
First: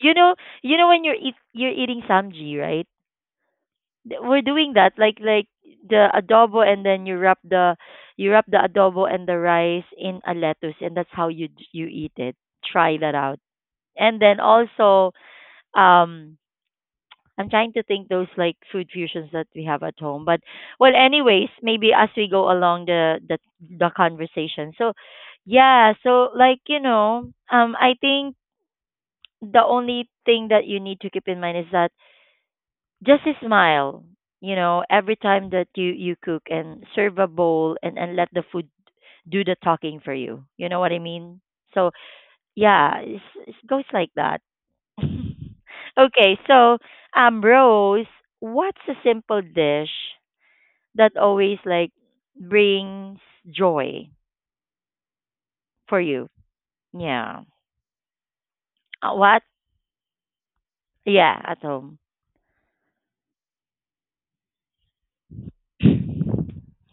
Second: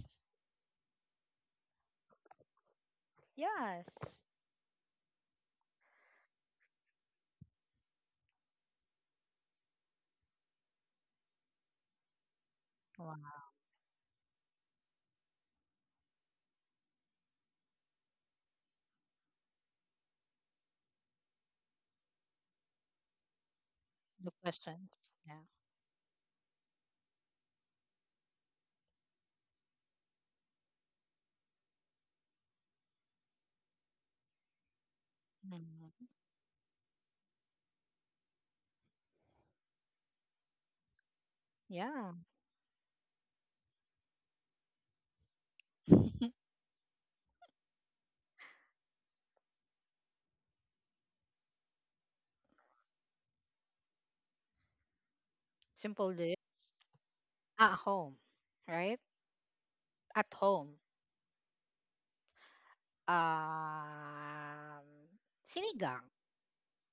you know, you know when you're eating samji, right?
yes
We're doing that like the adobo, and then you wrap the adobo and the rice in a lettuce, and that's how you eat it. Try that out.
Wow.
And then also, um I'm trying to think those like food fusions that we have at home, but well, anyways, maybe as we go along the
The
conversation. So
questions. Yeah.
yeah, so I think the only thing that you need to keep in mind is that just a smile. You know, every time that you
Mhm.
you cook and serve a bowl, and let the food do the talking for you, you know what I mean? So
Yeah.
yeah, it goes like that. <laughs> Okay,
<laughs>
so Rose, what's a simple dish that always like brings joy for
Simple
you?
dish
Yeah.
at home, right?
What?
At home.
Yeah, at home.
Um, sinigang.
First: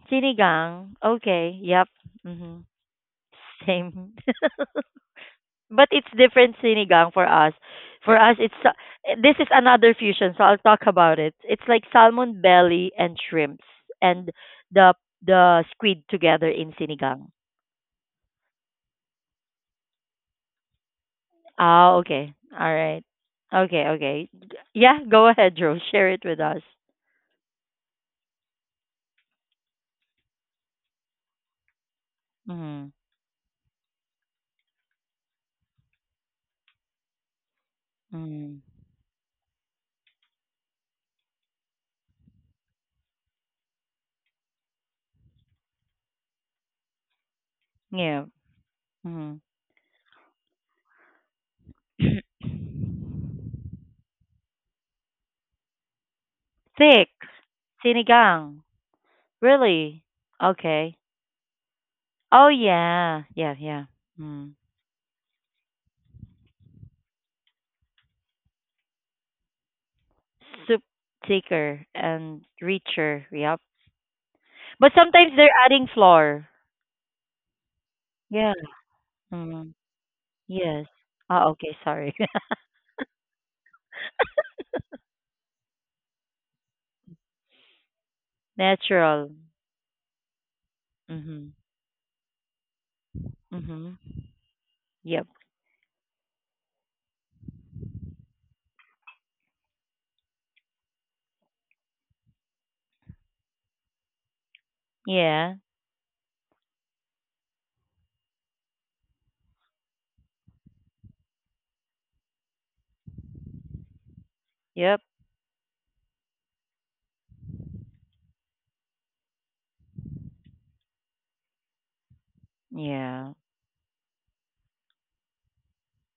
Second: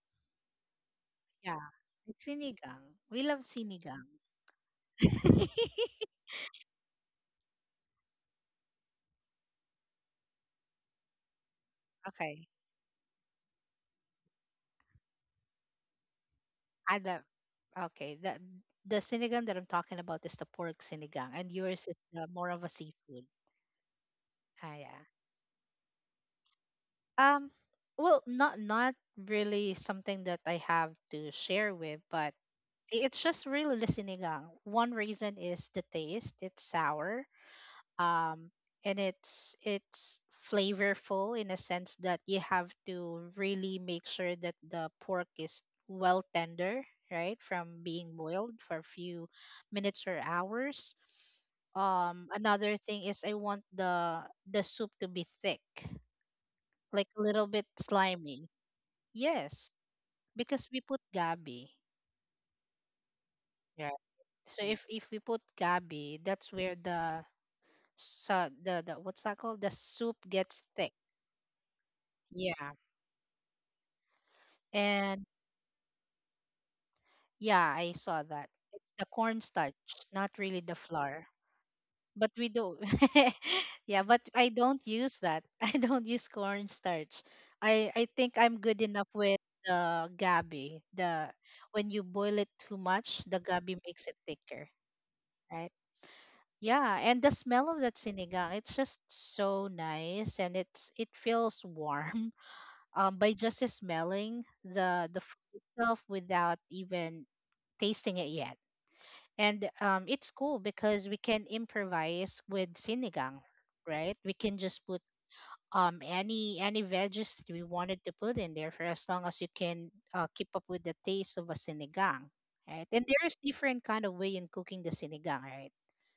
Sinigang, okay,
Yeah.
yep.
It's
Mhm.
sinigang. We love sinigang.
Same. <laughs>
<laughs>
But it's different sinigang for us. For us, this is another fusion, so I'll talk about it. It's like salmon
Okay.
belly and shrimps and the the squid together in
Ada.
sinigang.
Okay. The sinigang that I'm talking about is the pork sinigang, and yours
Ah,
is the
okay,
more of a
all right,
seafood.
okay, okay.
Ah,
Yeah,
yeah.
go ahead, Joe. Share it with us.
Um, well, not really something that I have to share with, but
Mm-hmm.
it's just really the sinigang. One reason is the taste. It's sour, um,
Mm-hmm.
and it's flavorful in a sense that you have to really make sure that the pork is well tender, right, from being
Yeah.
boiled for a few
Mm-hmm.
minutes or hours. Another thing is I want the soup to be thick, like
Thick
a little bit slimy.
sinigang.
Yes,
Really?
because we
Okay.
put gabi,
Oh yeah, yeah, yeah.
right?
Mm.
So if we put gabi, that's where the sa the what's that called? The soup gets
Soup
thick.
thicker and
Yeah.
richer. Yep. But
And
sometimes they're adding flour.
yeah, I saw that.
Yeah.
It's the
Mm-hmm.
cornstarch, not really the
Yes.
flour.
Ah, okay. Sorry.
But we
<laughs>
do. <laughs> Yeah, but I don't use that. <laughs> I don't use cornstarch. I think I'm good enough
Natural.
with the gabi. The
Mhm.
When you boil it too much, the gabi
Mhm.
makes it thicker,
Yep.
right? Yeah, and the smell of that sinigang, it's just so nice and it feels warm <laughs> by just smelling the food
Yeah.
itself without even tasting it yet. And it's cool because we can improvise with sinigang, right? We can just put
Yep.
any veggies that we wanted to put in there for as long as you can keep up with the taste of a sinigang, right? And
Yeah.
there's different kind of way in cooking the sinigang, right?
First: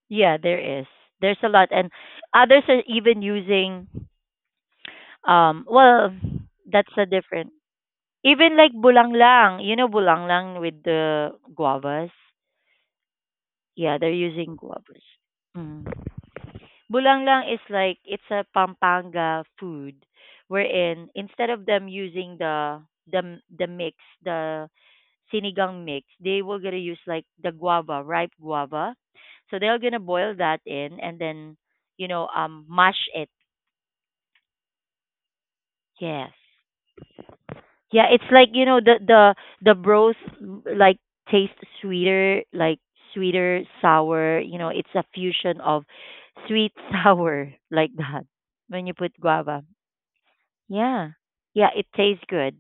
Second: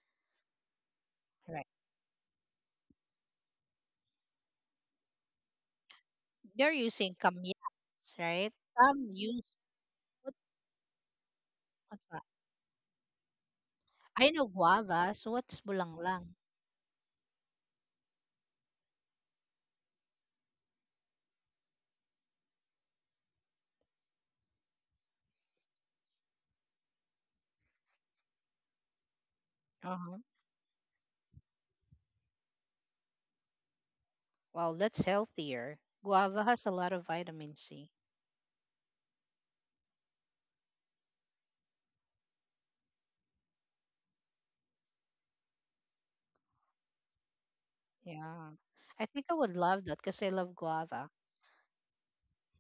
Yeah. There is. There's a
Right.
lot, and others are even using. Well,
They're
that's a
using
different.
kamyats, right?
Even like
Some use
bulanglang, you know,
what-
bulanglang with the
what's
guavas.
that?
Yeah, they're
I know
using guavas.
guava, so what's
Mm.
bulanglang?
Bulanglang is like it's a Pampanga food wherein instead of them using the mix, the sinigang mix, they will gonna use like the guava, ripe guava. So they're gonna
Uh-huh.
boil that in, and then, you know, mash it.
Well, that's healthier.
Yes.
Guava has a lot of vitamin C.
Yeah, it's like, you know, the broth, like tastes sweeter, like sweeter, sour, you know, it's a fusion of sweet sour <laughs> like that
Yeah.
when you
I
put
think I would
guava.
love that because I love
Yeah.
guava.
Yeah, it tastes good.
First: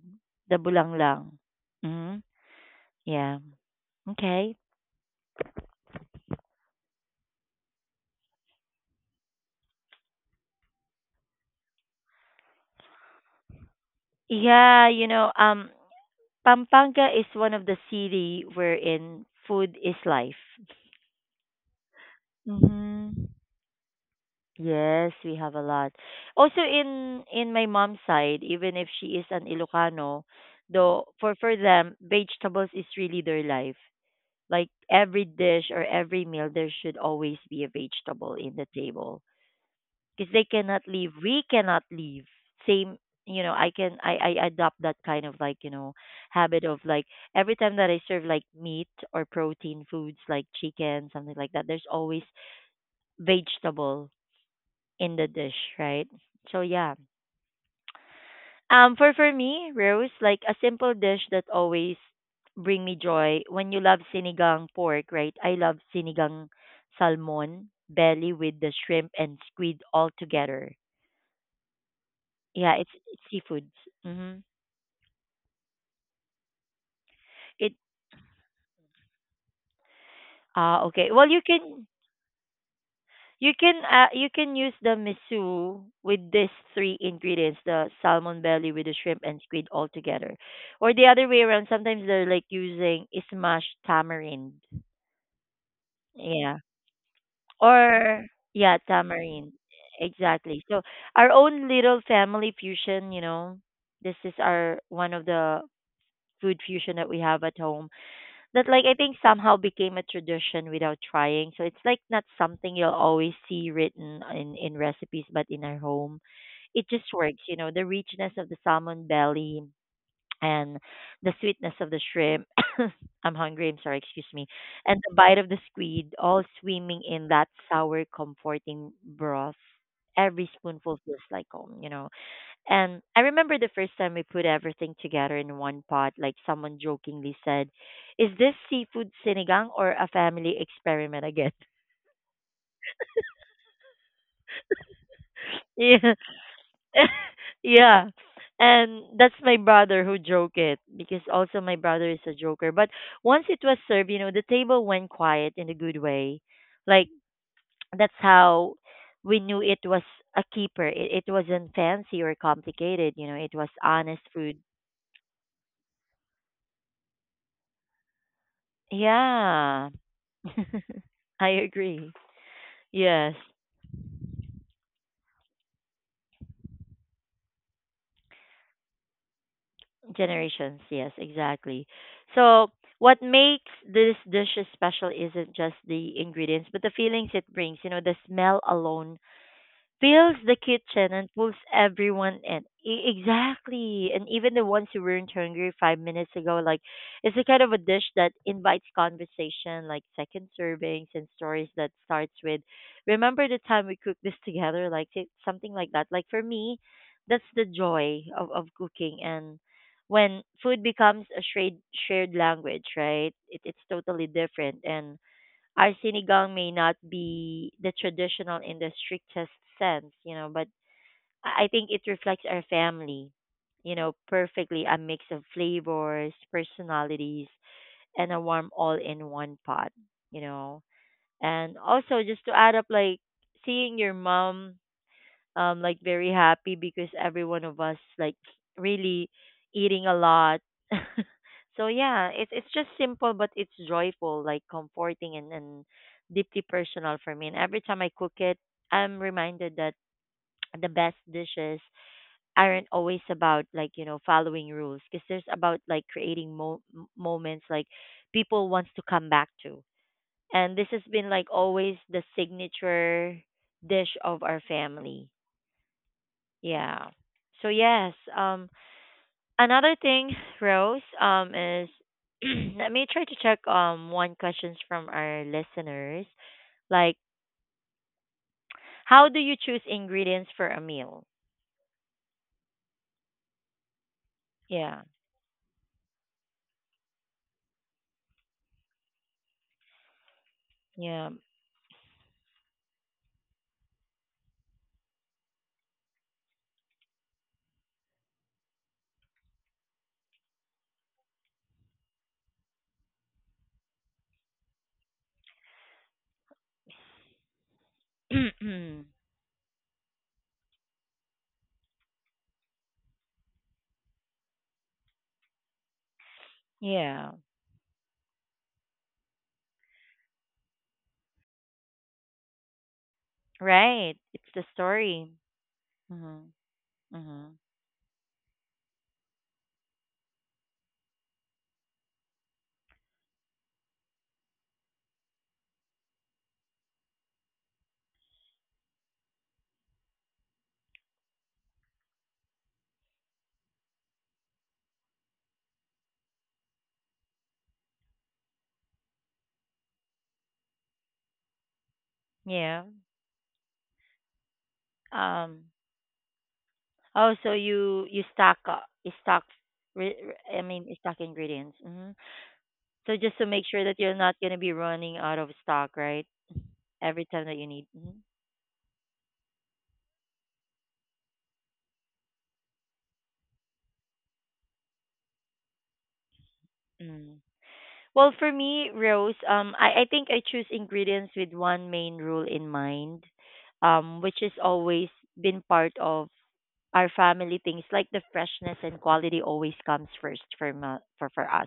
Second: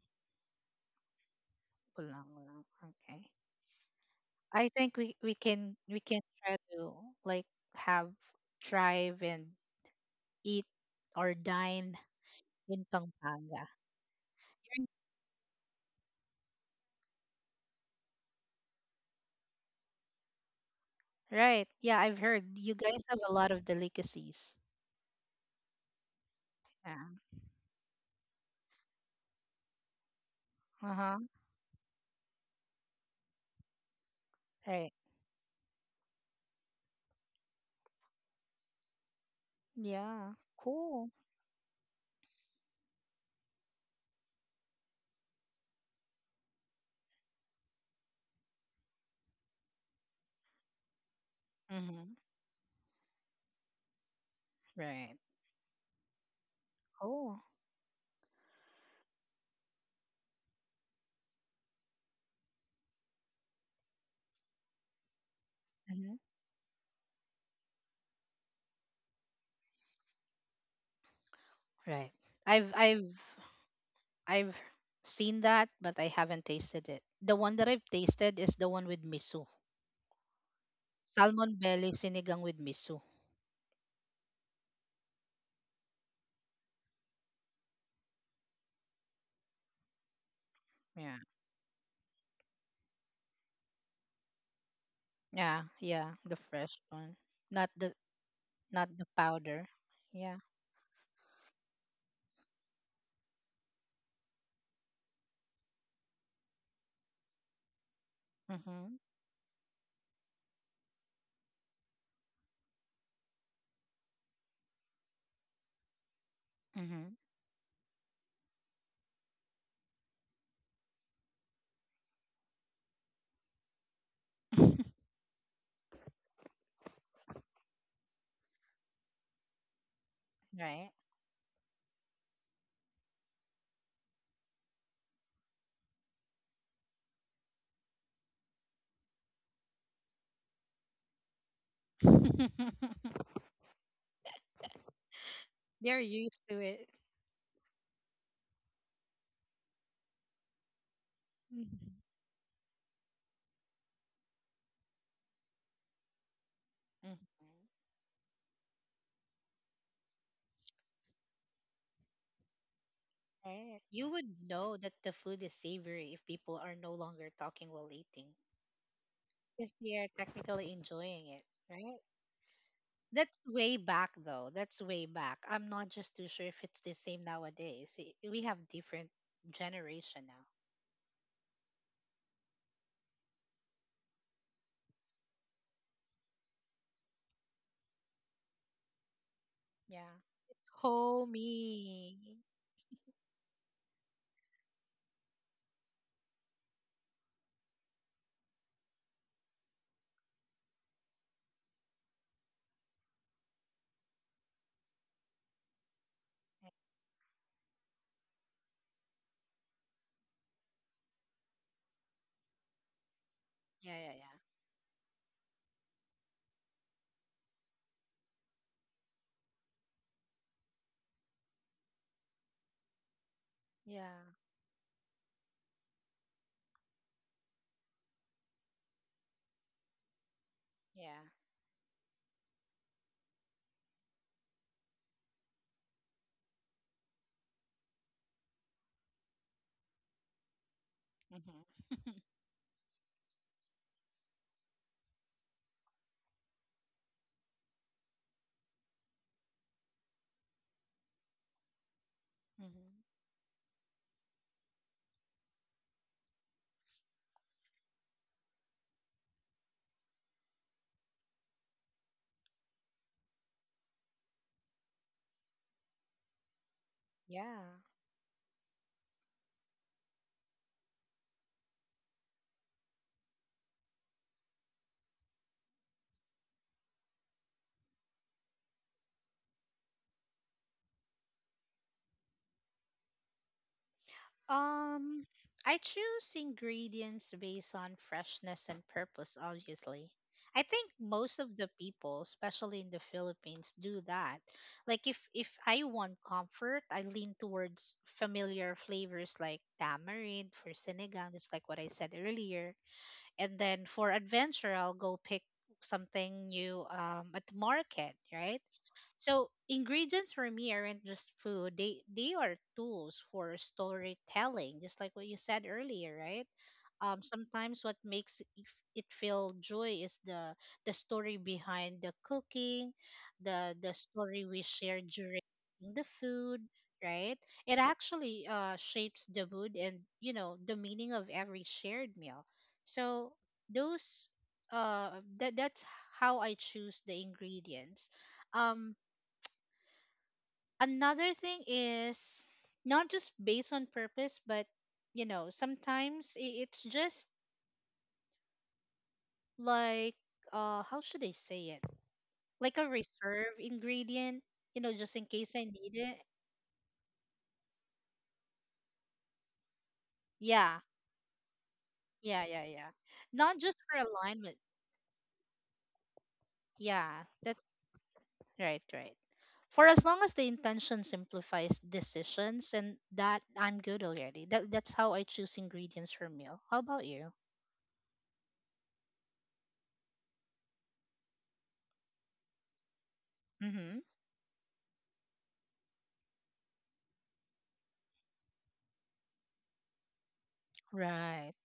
The bulanglang. Hmm.
Bulanglang. Okay.
Yeah. Okay.
I think we can try to like have drive and eat or dine in Pampanga.
Yeah, you know, Pampanga is one of the city wherein food is life.
Right. Yeah, I've heard you guys
Mm-hmm.
have a lot of delicacies.
Yes, we have a lot. Also in
Yeah.
my mom's side, even if she is an Ilocano, though
Uh-huh.
for them, vegetables is really their life. Like
Right.
every dish or every meal, there should always be a vegetable in the table. Because
Yeah.
they cannot
Cool.
leave, we cannot leave. Same. You know, I can I adopt that kind of like, you know, habit of like every time that I serve like meat or protein foods like chicken, something like that, there's
Mm-hmm.
always vegetable in
Right.
the dish, right? So yeah,
Cool.
for me, Rose, like a simple dish that always bring me joy, when you love sinigang pork, right, I love
Hmm.
sinigang salmon belly with the shrimp and squid all together.
Right. I've
Yeah,
I've
it's seafoods. Mm-hmm.
I've seen that, but I haven't tasted it. The one that
It
I've tasted is the one with miso.
okay. Well,
Salmon belly sinigang with miso.
you can use the miso with these three ingredients: the salmon belly with the shrimp and squid all together, or the
Yeah.
other way around. Sometimes they're like using smashed tamarind.
Yeah, yeah, the
Yeah,
fresh one. Not the,
or yeah, tamarind.
powder. Yeah.
Exactly. So our own little family fusion. You know, this is our one of the food fusion that we have at home that like I
Mhm.
think somehow became a tradition without trying. So it's like not something you'll always see written in recipes, but in our home, it just
Mhm.
works. You know, the richness of the salmon belly and the sweetness of the shrimp. <coughs> I'm hungry. I'm sorry. Excuse me. And the bite of the squid, all swimming in that sour, comforting broth. Every
Right.
spoonful feels like home. You know. And I remember the first time we put everything together in one pot, like someone jokingly said, is this seafood sinigang or a family experiment again?
<laughs>
<laughs>
They're
Yeah.
used to it.
<laughs> Yeah. And that's my brother who joke it, because also my
Mhm.
brother is a joker. But once it was served, you know, the table went quiet in a good way. Like
Mhm.
<tsk> that's how we knew it was a keeper. It wasn't fancy or complicated, you know, it was
Right. You
honest
would
food.
know that the food is savory if people are no longer talking while eating because
Yeah.
they are technically
<laughs>
enjoying it,
I
right?
agree. Yes,
That's way back, though. That's way back. I'm not just too sure if it's the same nowadays. We have different generation now.
generations. Yes, exactly. So, what makes this dish special isn't just the ingredients, but the feelings it brings. You know, the smell alone
Yeah.
fills the kitchen and pulls
Homie.
everyone in. Exactly. And even the ones who weren't hungry 5 minutes ago, like it's the kind of a dish that invites conversation, like second servings and stories that starts with, remember the time we cooked this together, like something like that. Like for me, that's the joy of cooking. And when food becomes a shared language, right? It's
Yeah, yeah,
totally
yeah.
different. And our sinigang may not be the traditional in the strictest sense, you know, but I think it reflects our family, you know,
Yeah,
perfectly, a mix of flavors, personalities, and a warm all in one pot, you know.
yeah.
And also, just to add up, like seeing your mom like very happy because every one of us like really eating a lot. <laughs> So
Mm-hmm.
yeah, it's just simple, but it's joyful, like comforting and deeply personal for me. And every time I cook it, I'm reminded that <tsk> the best dishes aren't
Mm-hmm.
always about, like, you know, following rules, because there's about like creating moments like people wants to come back to. And this has been like always the signature dish of our family. Yeah. So
Yeah.
yes, another thing, <sighs> Rose, is <clears throat> let me try to check one questions from our listeners. Like how do you choose ingredients for a meal? Yeah.
Um, I choose ingredients based on freshness and purpose, obviously. I think
Yeah.
most of the people, especially in the Philippines, do that. Like if I want comfort, I lean towards familiar flavors like tamarind for sinigang, just like what I said earlier. And then for adventure, I'll go pick something new, at the market, right?
<clears throat>
So ingredients for me aren't just food. They are tools for storytelling, just like what you said earlier, right?
Yeah.
Sometimes what makes it feel joy is the story behind the cooking, the
Right.
story
It's
we
the
share
story.
during the
Mhm.
food, right?
Mhm.
It actually shapes the mood and you know the meaning of every shared meal. So those that that's how I choose the ingredients. Um another thing is not just based on purpose but sometimes it's just like how should I say it, like
Yeah.
a reserve ingredient, just in case
Um
I need it.
oh, so you stock up, you stock I
Yeah.
mean stock ingredients. Mhm.
Yeah, yeah, yeah.
So just to
Not
make
just
sure that
for
you're not going
alignment.
to be running out of stock, right?
Yeah,
Every time that
that's
you need. Mhm.
right. Right, for as long as the intention simplifies decisions, and that I'm good already. That's how I choose ingredients for meal. How about you?
Mm. Well, for me, Rose, I think I choose ingredients with one main rule in mind,
Mm-hmm.
which has always been part of our family things, like the freshness and quality always comes first for for
Right.
us,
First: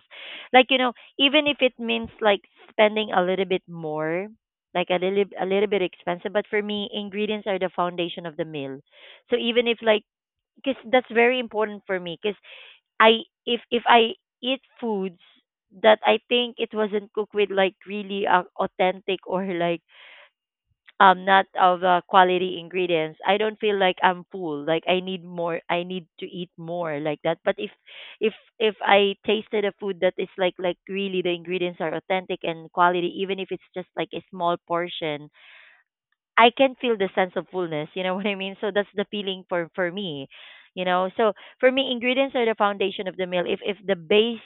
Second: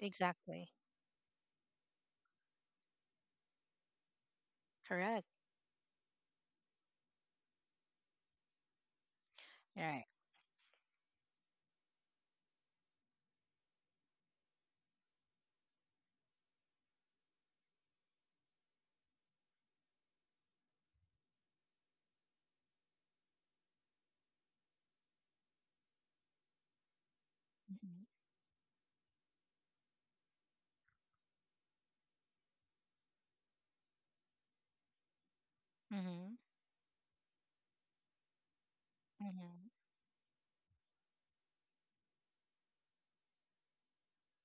like,
Exactly.
you know, even if it means like spending a little bit more, like
Correct.
a little bit expensive. But for me, ingredients are the foundation of the meal. So even if like,
Right.
because that's very important for me, because I if I eat foods that I think it wasn't cooked with like really authentic or like not of quality ingredients, I don't feel like I'm full. Like I need more. I need to eat more like that. But
Mm-hmm.
if I tasted a food that is like really the ingredients are authentic and quality, even if it's just like a small portion,
Mm-hmm.
I can feel the sense of fullness, you know, <laughs> what I mean? So that's the feeling
Mm-hmm.
for me, you know. So for me, ingredients are the foundation of the meal. If the base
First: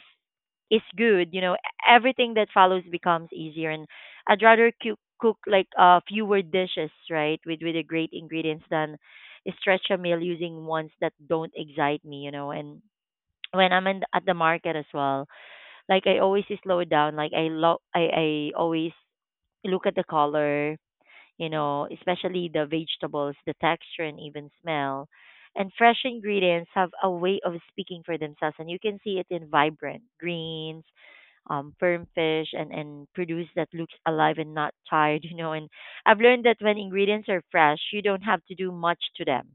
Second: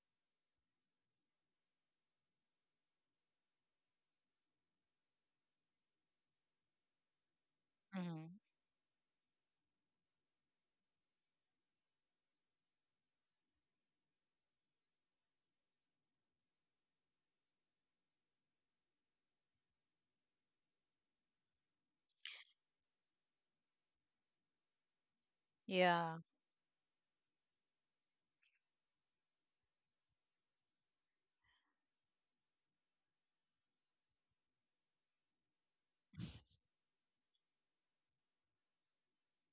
is good, you know, everything that follows becomes easier. And I'd rather cook like fewer dishes, right, with the great
Mm-hmm.
ingredients than stretch a meal using ones that don't excite me, you know. And when at the market as well, like I always slow down. Like I lo- I always look at the color, you know, especially the vegetables, the texture, and even smell. And fresh
Yeah.
ingredients have a way of speaking for themselves, and you can see it in vibrant greens, firm fish, and produce that looks alive and not tired, <laughs> you know. And I've learned that when ingredients are fresh, you don't have to do much to them.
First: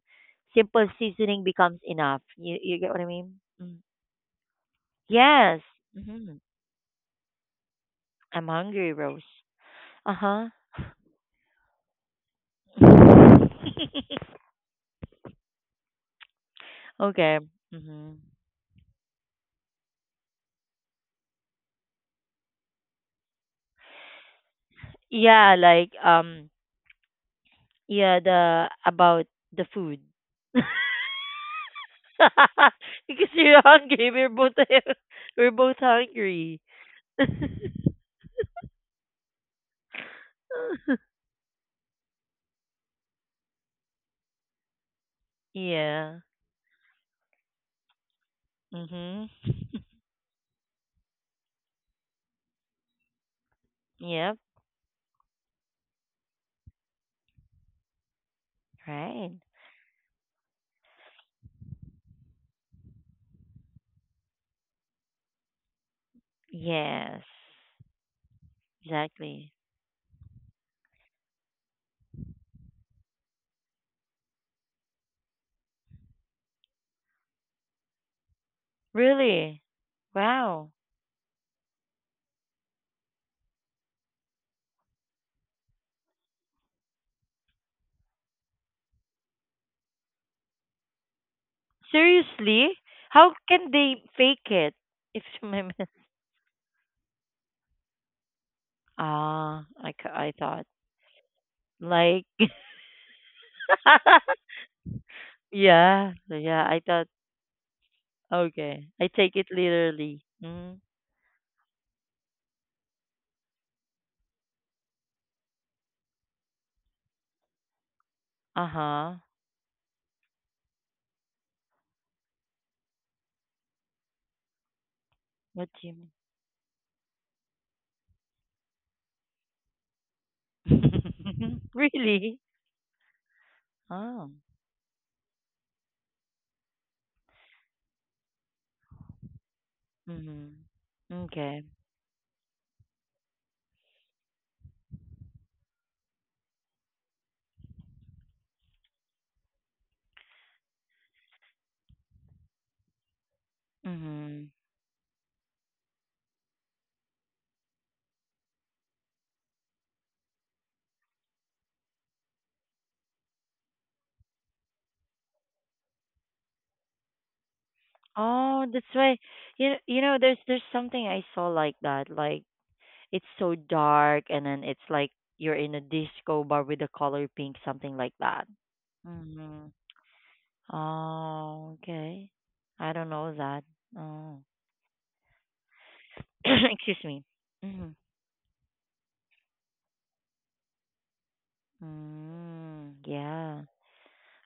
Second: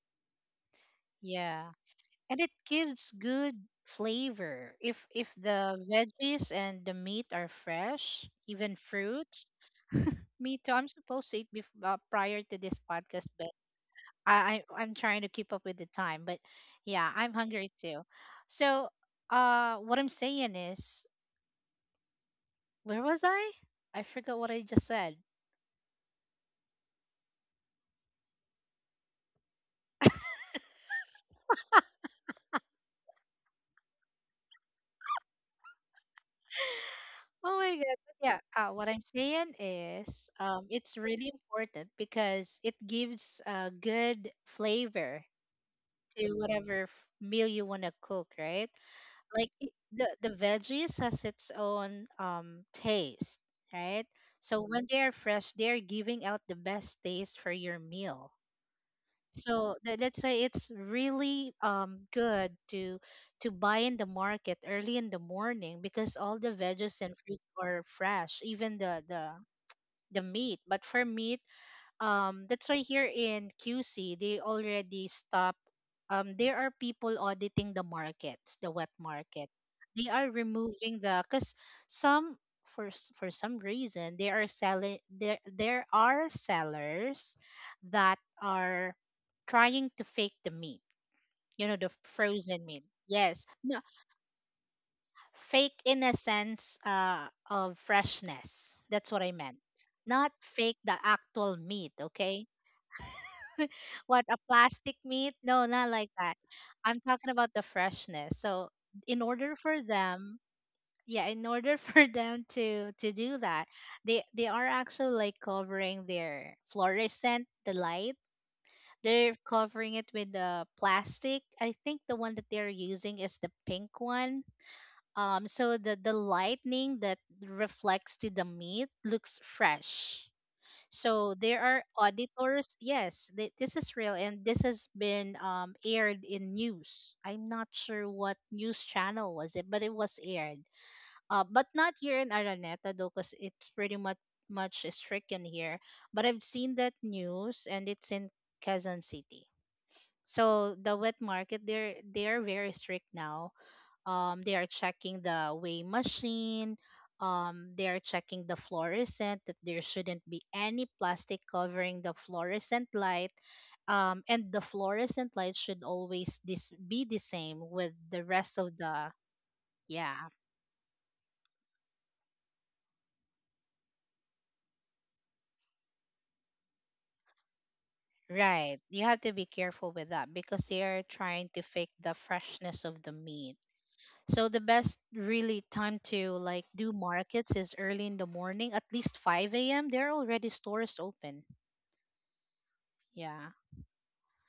Simple seasoning
Yeah.
becomes enough.
And it
You get what I
gives
mean?
good
Mm.
flavor. If
Yes.
the
Hmm.
veggies and the meat are fresh,
I'm
even
hungry, Rose.
fruits.
Uh huh.
Me too. I'm supposed to eat before, prior to this podcast, but
<laughs>
I'm trying to keep up with the time. But yeah, I'm
Okay.
hungry too.
Hmm.
So, what I'm saying is, where was I? I forgot what I just said.
Yeah, like yeah, the about the food. <laughs> Because you're hungry, we're both <laughs> we're both hungry.
Oh my God. But yeah, what I'm saying is, it's
<laughs>
really important because it gives a good flavor
Yeah.
to whatever meal you want to cook, right?
Mhm.
Like it, the veggies has its own taste, right?
Yep.
So when they are fresh, they are giving out the best taste for your meal.
Right.
So that's why it's really good to buy in the market early in the morning because all the veggies and
Yes.
fruits are fresh, even the the
Exactly.
the meat. But for meat, that's why here in QC they already stop. There are people auditing the markets, the wet market.
Really?
They are
Wow.
removing the, cuz some, for some reason they are selling there are sellers that are trying to fake the meat, you know, the frozen
Seriously?
meat.
How
Yes,
can
no.
they fake it? If <laughs> my
Fake in a sense, of freshness, that's what I meant.
ah,
Not
I thought
fake the actual meat.
like
Okay. What, a
<laughs>
plastic meat? No, not like
yeah,
that.
yeah. I
I'm
thought
talking about the freshness. So,
okay. I
in
take it
order for
literally.
them,
Mm.
yeah, in order <laughs> for them to do that, they are actually like covering their fluorescent, the light.
Uh huh.
They're covering it with the plastic. I think the one that they're using is the pink one.
What
So
do
the
you
the lightning that reflects to the meat looks fresh. So there
mean?
are
<laughs> Really?
auditors. Yes, this is real,
Oh.
and this has been, aired in news. I'm not sure what news channel was it, but it was aired.
Mhm.
But
Okay.
not here in Araneta, though, because it's pretty much stricken here. But I've seen that news, and it's in Quezon City. So the wet market, they are very strict now.
Mhm.
They are checking the weigh machine. They are checking the fluorescent, that there shouldn't be any plastic covering the fluorescent light. And the fluorescent light should always this be the same with the rest
Oh,
of
that's
the—
why.
yeah,
There's something I saw like that. Like it's so dark, and then it's like you're in a disco bar with the color pink, something like that.
right, you have to be
Mhm.
careful with that because they are trying to
Oh,
fake the
okay.
freshness
I
of the
don't know
meat.
that. Oh.
So the best really time to
<coughs>
like do
Excuse me.
markets is
Mhm.
early in the morning, at least 5 a.m. There are already stores open.
Mm,
Yeah.
yeah.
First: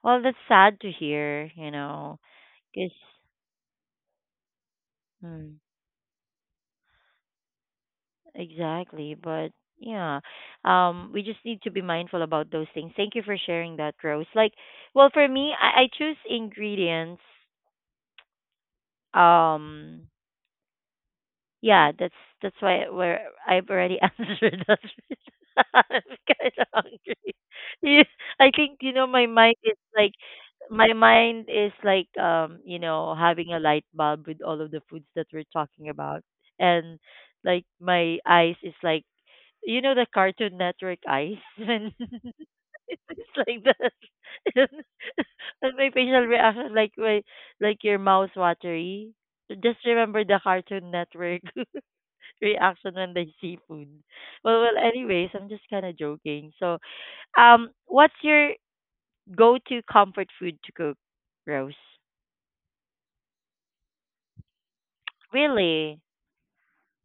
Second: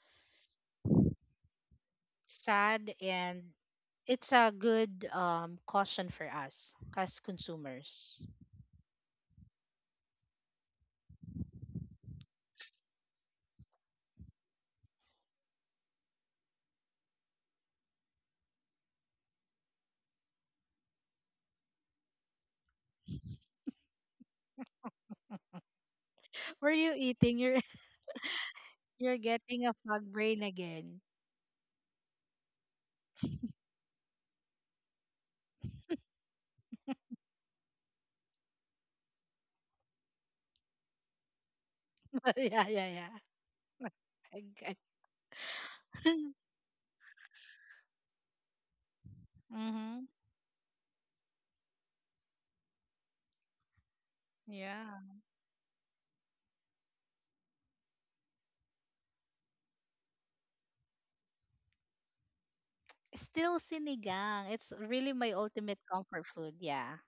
Well, that's sad to hear, you know, because
Sad, and it's a good
mm,
caution for us as consumers.
exactly. But yeah, we just need to be mindful about those things. Thank you for sharing that, Rose. Like, well, for me, I choose ingredients. Um, Yeah, that's why where I've already <laughs> answered that. <laughs> I'm kind
Were
of
you eating?
hungry. <laughs>
You're <laughs>
Yeah, I think you know
you're
my mind
getting a
is
fog brain
my
again.
mind is like you know having a light bulb with all of the foods that we're talking about, and like my eyes is like you know the Cartoon Network eyes <laughs> when <laughs>
<laughs> Yeah, yeah, yeah.
it's like that, <laughs>
Okay.
and my facial
<laughs>
reaction like my like your mouth watery. Just
Mm-hmm.
remember the Cartoon Network. <laughs> reaction when they see food. Well,
Yeah.
anyways, I'm just kind of joking. So, what's your go-to comfort food to cook, Rose?
Still sinigang. It's really my ultimate
Really?
comfort food. Yeah.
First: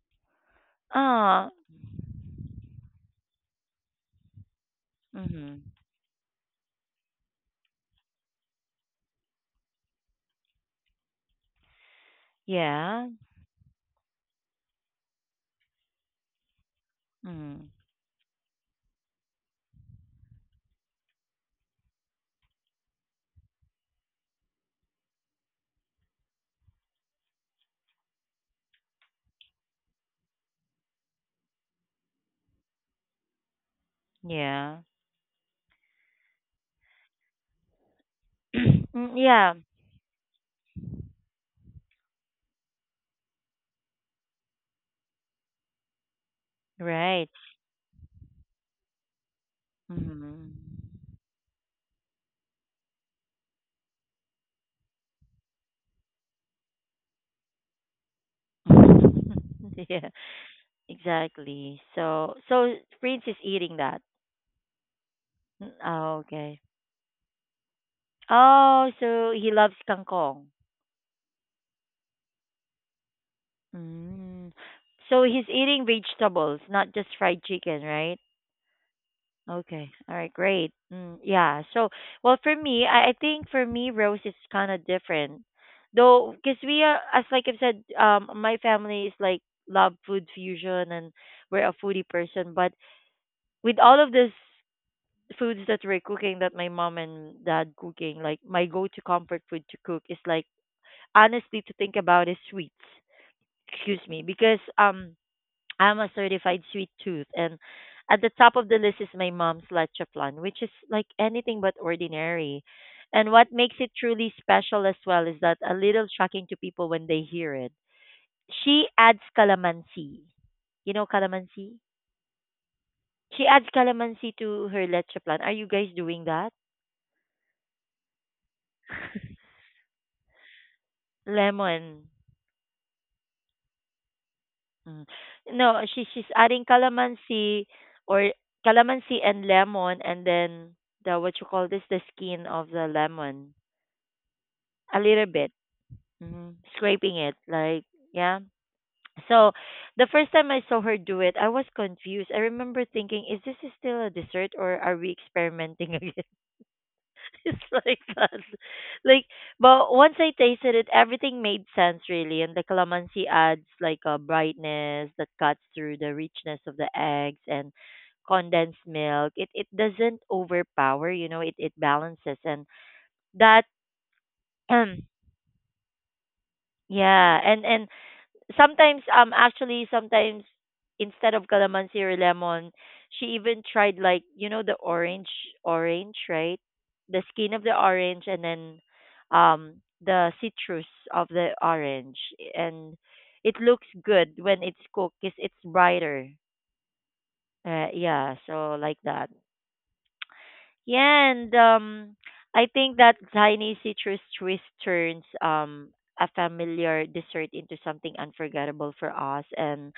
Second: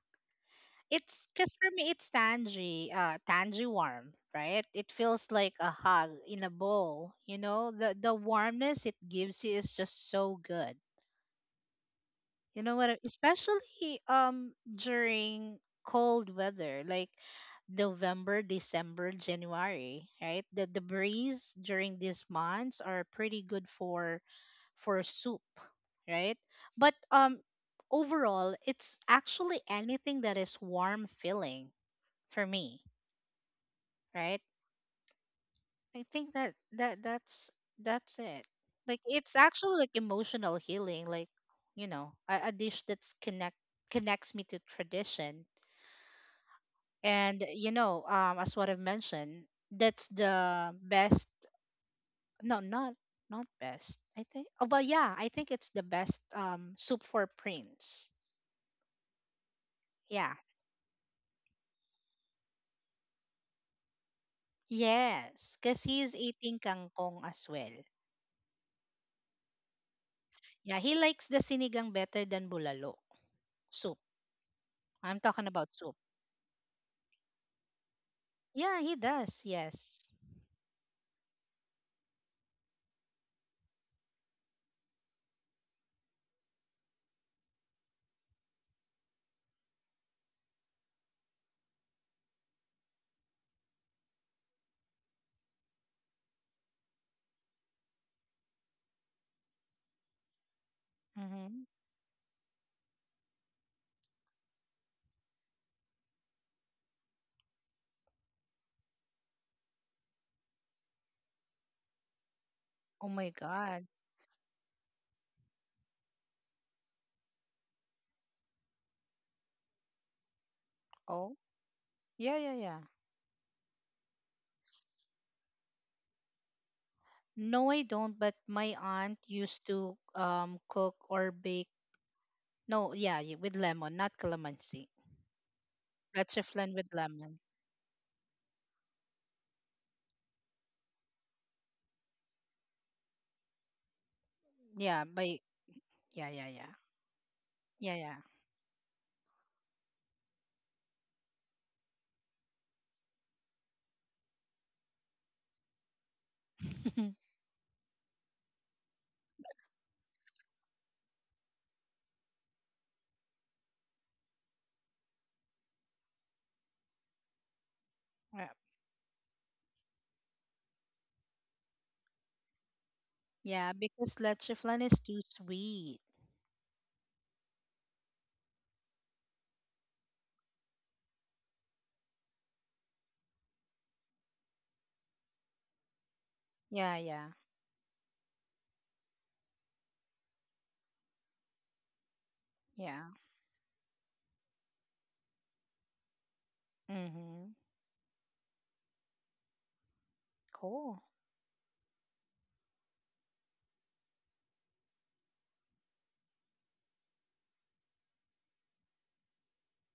It's
Ah,
because for me, it's tangy, tangy warm, right? It feels
mm-hmm.
like a hug in a bowl. You know, the warmness it gives you is just so good. You know what?
Yeah.
Especially during cold weather, like
Mm,
November, December, January, right? The breeze during these months are pretty good for soup, right? But overall, it's actually anything that is warm feeling for me, right?
yeah.
I think that that's that's it.
<clears throat>
Like
Mm,
it's
yeah.
actually like emotional healing, like, you know, a dish that's connects me to tradition.
Right.
And you know, as what I've mentioned, that's
Mm.
the best. No, not best. I think. Oh, but yeah, I think it's the best soup for Prince.
<laughs> yeah.
Yeah.
Exactly. So Prince is eating that.
Yes,
Mm,
because
oh,
he's
okay.
eating kangkong as well.
Oh, so he loves kangkong.
Yeah, he likes the sinigang better than bulalo soup.
Mm. So
I'm
he's
talking about
eating
soup.
vegetables, not just fried chicken, right?
Yeah, he does.
Okay.
Yes.
All right. Great. Mm, yeah. So, well, for me, I think for me, Rose is kind of different, though, because we are, as like I've said, my family is like love food fusion, and we're a foodie person. But with all of this foods that we're cooking, that my mom and dad cooking, like my go-to comfort food to cook is like honestly
Mm-hmm.
to think about is sweets. Excuse me, because I'm a certified sweet tooth, and at the top of the list is my mom's leche plan, which is like anything but ordinary.
Oh
And
my
what makes
God.
it truly special as well is that a little shocking to people when they hear it. She adds calamansi. You know
Oh,
calamansi?
yeah, yeah, yeah.
She adds calamansi to her leche plan. Are you guys doing that?
No, I don't. But my aunt
<laughs>
used to cook or bake.
Lemon.
No, yeah, with lemon, not calamansi.
Mm. No, she's adding
Bacheflan with lemon.
calamansi or calamansi and lemon and then the what you call this the skin of the lemon. A
Yeah,
little
by
bit.
yeah, yeah,
Hmm.
yeah,
Scraping it, like,
yeah, yeah.
yeah. So the first time I saw her do it, I was confused. I remember thinking, is this still a dessert or are we experimenting again?
<laughs>
<laughs> It's like that. Like, but once I tasted it, everything made sense really. And the calamansi adds like a brightness that cuts through the richness of the eggs and
Yeah,
condensed milk. It doesn't overpower, you know, it balances and that
yeah, because leche flan is too
<clears throat>
sweet.
yeah, and sometimes actually sometimes instead of calamansi or lemon she even tried like you know the orange right
Yeah,
the
yeah,
skin of the orange and then the citrus of the orange and
yeah.
it looks good when it's cooked because it's brighter.
Mm-hmm.
Uh, yeah, so like that.
Cool.
Yeah, and I think that tiny citrus twist turns a familiar dessert into something unforgettable for us. And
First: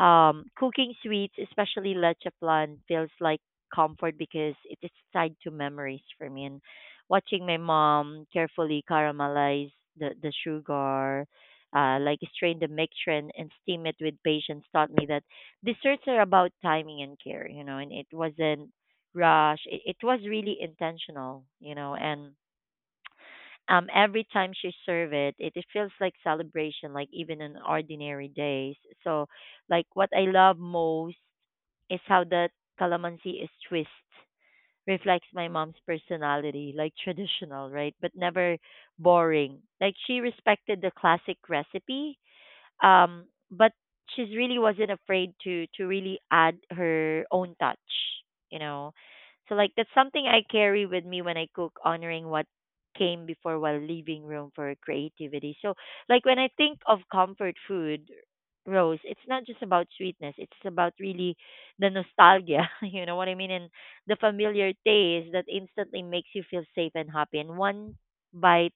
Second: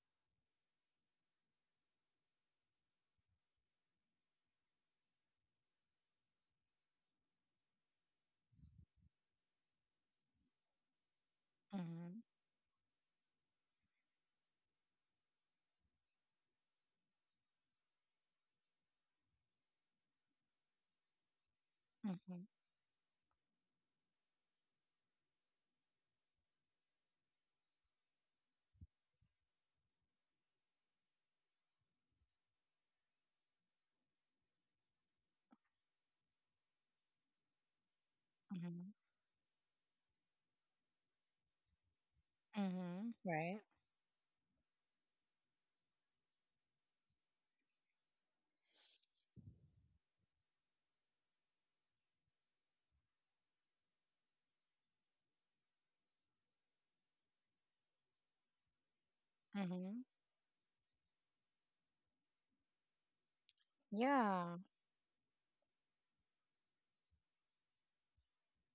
cooking sweets, especially leche plan, feels like comfort because it is tied to memories for me. And watching my mom carefully caramelize the sugar, like
Mm-hmm.
strain the mixture and, steam it with patience taught me that desserts are about timing and care, you know, and it wasn't rush. It was really intentional, you know, and
Mm-hmm.
every time she serve it, it feels like celebration like even on ordinary days. So like what I love most is how the calamansi is twist reflects my mom's personality, like traditional right but never
Mm-hmm.
boring, like she respected the classic recipe.
Mm-hmm.
um,
Right.
but she really wasn't afraid to really add her own touch, you know. So like that's something I carry with me when I cook, honoring what came before while leaving room for creativity. So like when I think of comfort food, Rose, it's not just about
Mm-hmm.
sweetness. It's about really the nostalgia, <laughs> you know what I mean? And the
Yeah.
familiar taste that instantly makes you feel safe and happy. And one bite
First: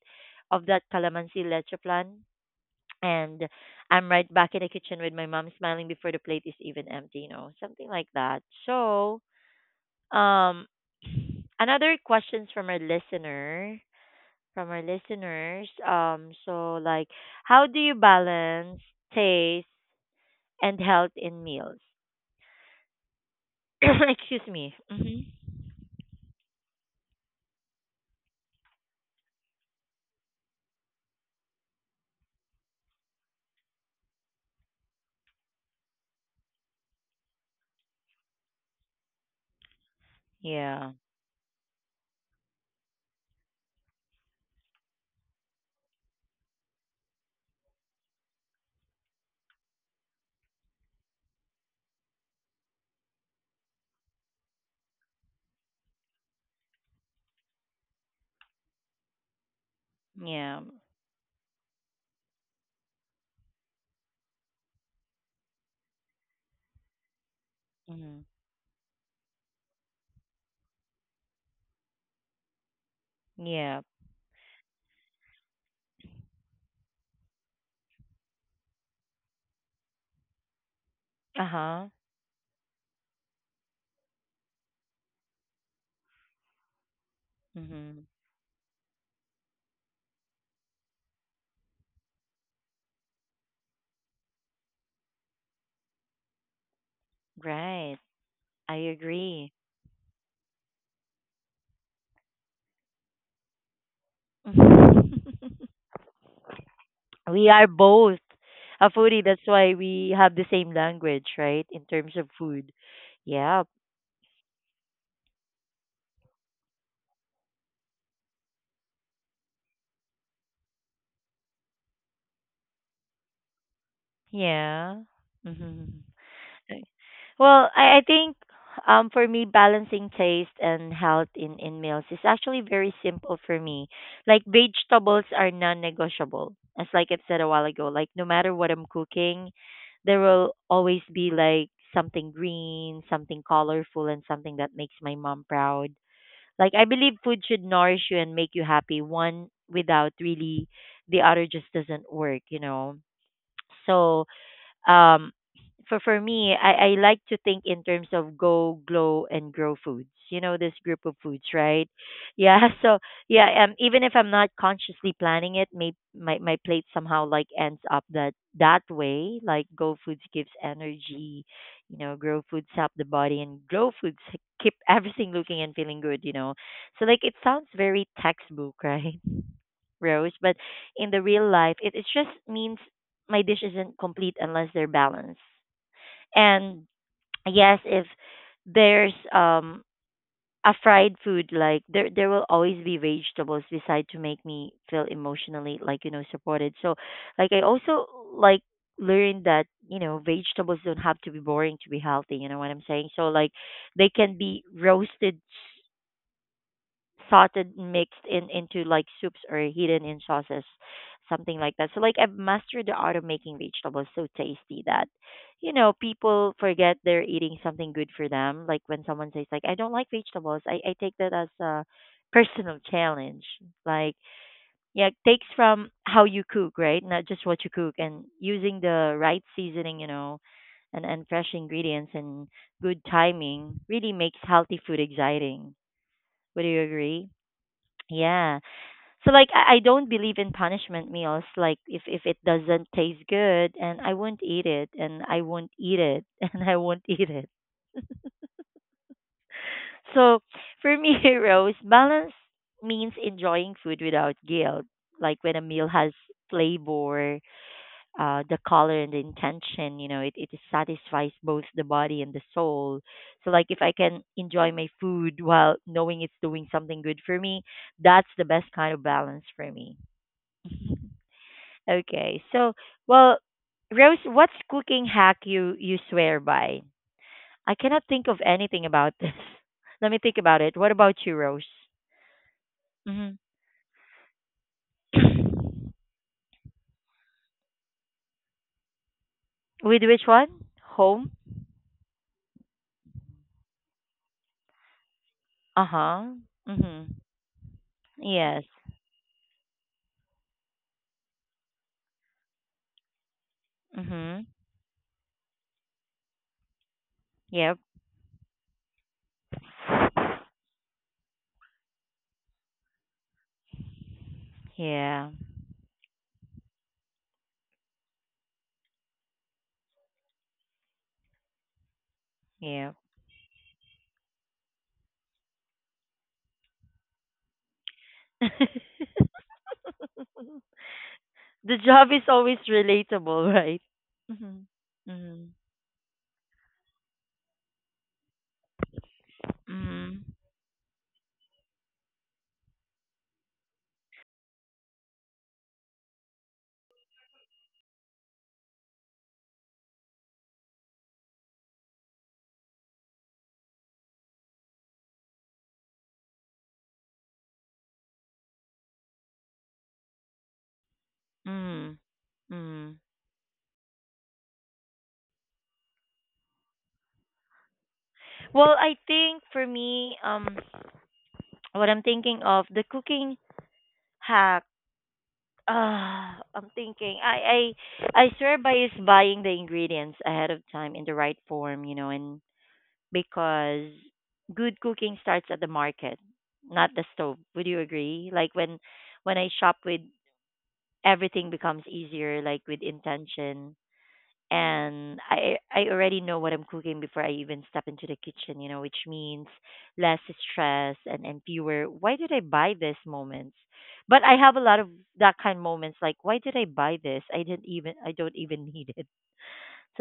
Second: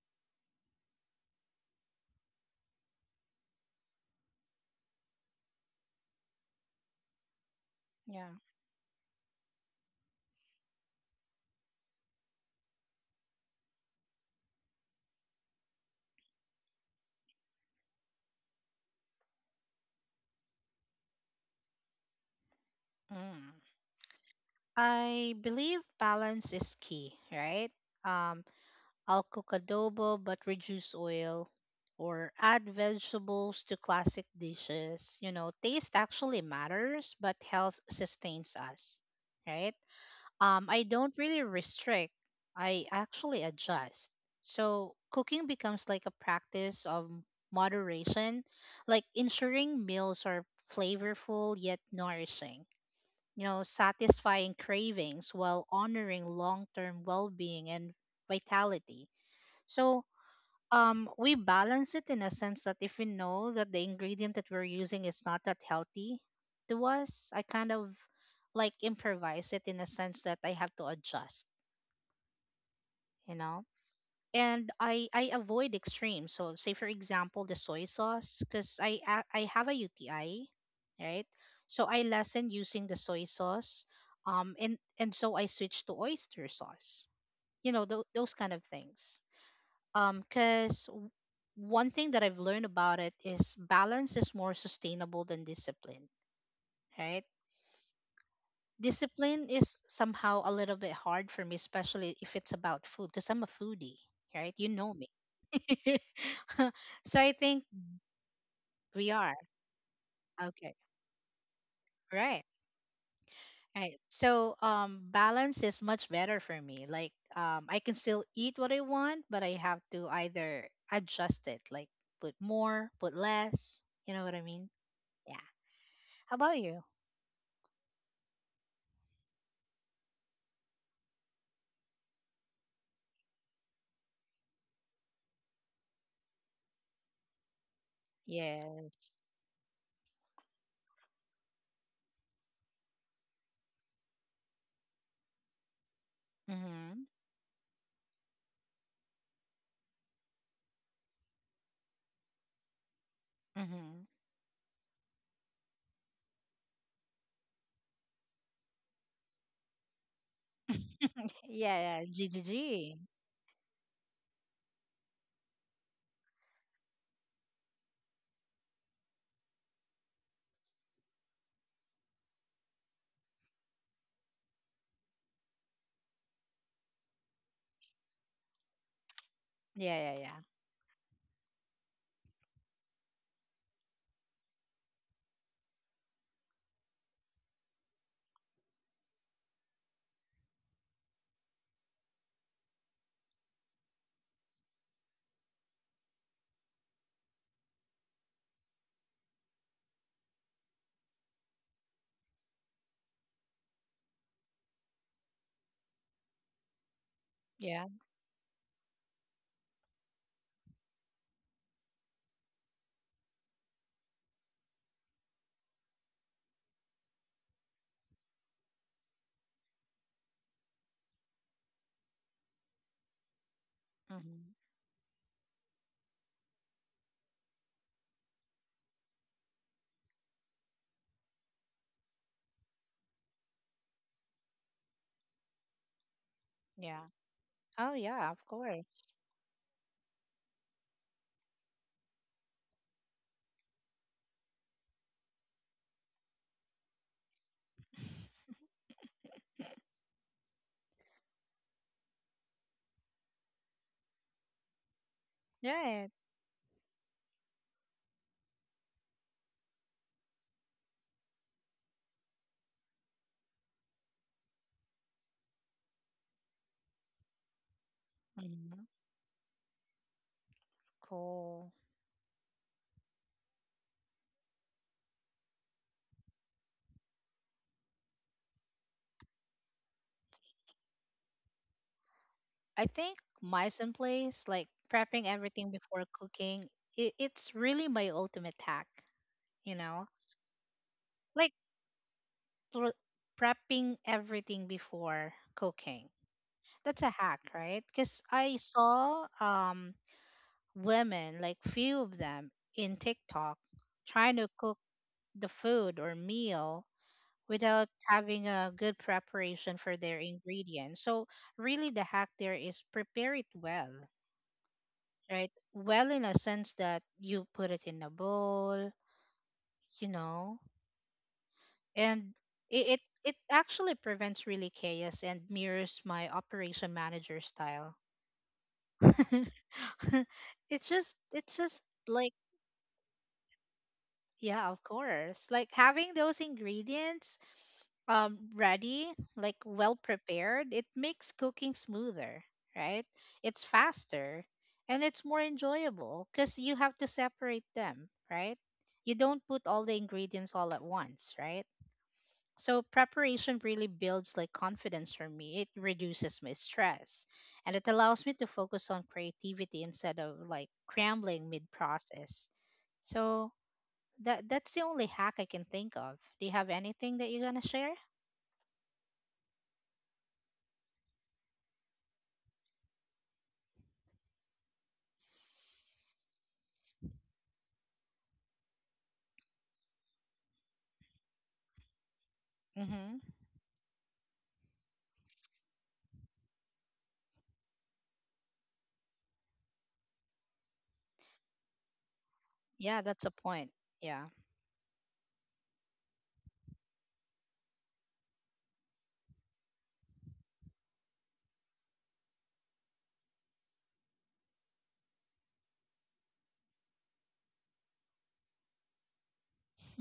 of that calamansi leche plan and I'm right back in the kitchen with my mom smiling before the plate is even empty, you know, something like
Yeah.
that. So, um, another questions from our listener, from our listeners. So like, how do you balance taste and health in meals?
Mm.
<coughs> <clears throat> Excuse me. Hmm.
I believe balance is key, right? Um, I'll cook adobo but reduce oil or add vegetables to classic dishes. You know, taste actually matters, but health sustains us, right? I
Yeah.
don't really restrict, I actually adjust. So cooking becomes like a practice of moderation, like ensuring meals are flavorful yet nourishing, satisfying cravings while honoring long term well being and vitality. So,
Yeah.
we balance it in a sense that if we know that the ingredient that we're using is not that healthy to us, I kind of
Hmm.
like improvise it in a sense that I have to adjust, you know?
Yeah.
And I avoid extremes. So say for example the soy sauce, because I have a UTI, right?
Uh
So
huh.
I lessen using the soy sauce, and so I switch to oyster sauce. You know
Hmm.
those kind of things. Because one thing that I've learned about it is balance is more sustainable than discipline, right?
Right. I
Discipline
agree.
is somehow a little bit hard for me, especially if it's about food, because I'm a foodie, right? You know me.
<laughs>
<laughs> So I
We
think
are both a
we
foodie.
are.
That's why we have the
Okay.
same language, right? In terms of
Right.
food. Yeah.
Right. So balance is much better for me. Like I can still eat what I want, but I have to either adjust it, like put more, put less. You know what I mean?
Yeah.
Yeah.
Mhm.
How about you?
Well, I think for me balancing taste and health in meals is actually very simple for me. Like vegetables are non negotiable. As like I've said a while ago, like no matter what I'm
Yes.
cooking, there will always be like something green, something colorful and something that makes my mom proud. Like I
Mhm.
believe food should nourish you and make you happy. One without really the other just doesn't work, you know.
Mhm.
So um for me I like to think in terms of go glow and grow foods you know this group of
<laughs>
foods right.
Yeah, yeah. G G
Yeah <laughs>
G.
so yeah even if I'm not consciously planning it may my plate somehow like ends up that way, like go foods gives energy you know grow foods help the body and grow foods <laughs> keep everything looking and feeling good you know. So like it sounds very textbook <laughs> right
Yeah, yeah,
Rose,
yeah.
but in the real life, it just means my dish isn't complete unless they're balanced. And yes, if there's a fried food like there will always be vegetables beside to make me feel emotionally like you know supported. So like I also like learned that you know vegetables don't have to be boring to be healthy. You know what I'm saying? So like they can be roasted sauteed
Yeah.
mixed in into like soups or hidden in sauces something like that. So like I've mastered the art of making vegetables so tasty that you know people forget they're eating something good for them. Like when someone says like I don't like vegetables, I take that as a <laughs> personal challenge like
Mhm.
yeah it takes from how you cook right not just what you cook and using the right seasoning you know and fresh ingredients and good timing really makes healthy food exciting would you
Yeah.
agree.
Oh yeah, of
Yeah.
course.
So like I don't believe in punishment meals. Like if it doesn't taste good and I won't eat it and I won't eat it <laughs> and I won't eat it.
<laughs>
So for me, <laughs> Rose, balance means enjoying food without guilt. Like when a meal
Right.
has flavor, the color and the intention, you know, it satisfies both the body and the soul. So like if I can enjoy my food while knowing it's doing something good for me, that's the best
Mhm.
kind of balance for me. <laughs>
Cool.
Okay. So, well, Rose, what's cooking hack you swear by? I cannot think of anything about this. <laughs> Let me think about it. What about you, Rose?
I think
Hmm.
mice in place, like prepping everything before cooking, it's really my ultimate hack, you
With
know?
which one? Home?
Like prepping everything before
Uh
cooking.
huh.
That's a
Mm-hmm.
hack, right? Because I
Yes.
saw women, like few of them in TikTok, trying
Mm-hmm.
to cook the food or meal
Yep.
without having a good preparation for their ingredients. So really the hack there is prepare it well,
Yeah.
right? Well, in a sense that you put it in a bowl, you know, and it,
Yep.
it it actually prevents really chaos and mirrors my operation manager style.
<laughs>
<laughs> it's just it's
The
just
job is
like,
always relatable, <laughs> right?
yeah, of
Mm-hmm.
course.
Mm-hmm.
Like having those ingredients ready, like well
Mm-hmm.
prepared, it makes cooking smoother, right? It's faster and it's more enjoyable because you have to separate them, right? You don't put all the ingredients all at once, right? So preparation really builds like confidence for me. It reduces my stress and it allows me to focus on creativity instead of like scrambling mid
Mm-hmm.
process.
Mm.
So that's the only hack I can think of. Do you have anything that you're gonna share?
Well, I think for me, what I'm thinking of the cooking hack. Ah, I'm thinking. I swear by is buying the ingredients ahead of time in the right form, you know, and
Mm-hmm.
because good cooking starts at the market, not the stove. Would you agree? Like when I shop with everything becomes easier, like with
Yeah, that's a point.
intention
Yeah.
and I already know what I'm cooking before I even step into the kitchen, you know, which means less stress and fewer. Why did I buy this moments? But I have a lot of that kind of moments like why did I buy this? I didn't even I don't even <laughs> need it.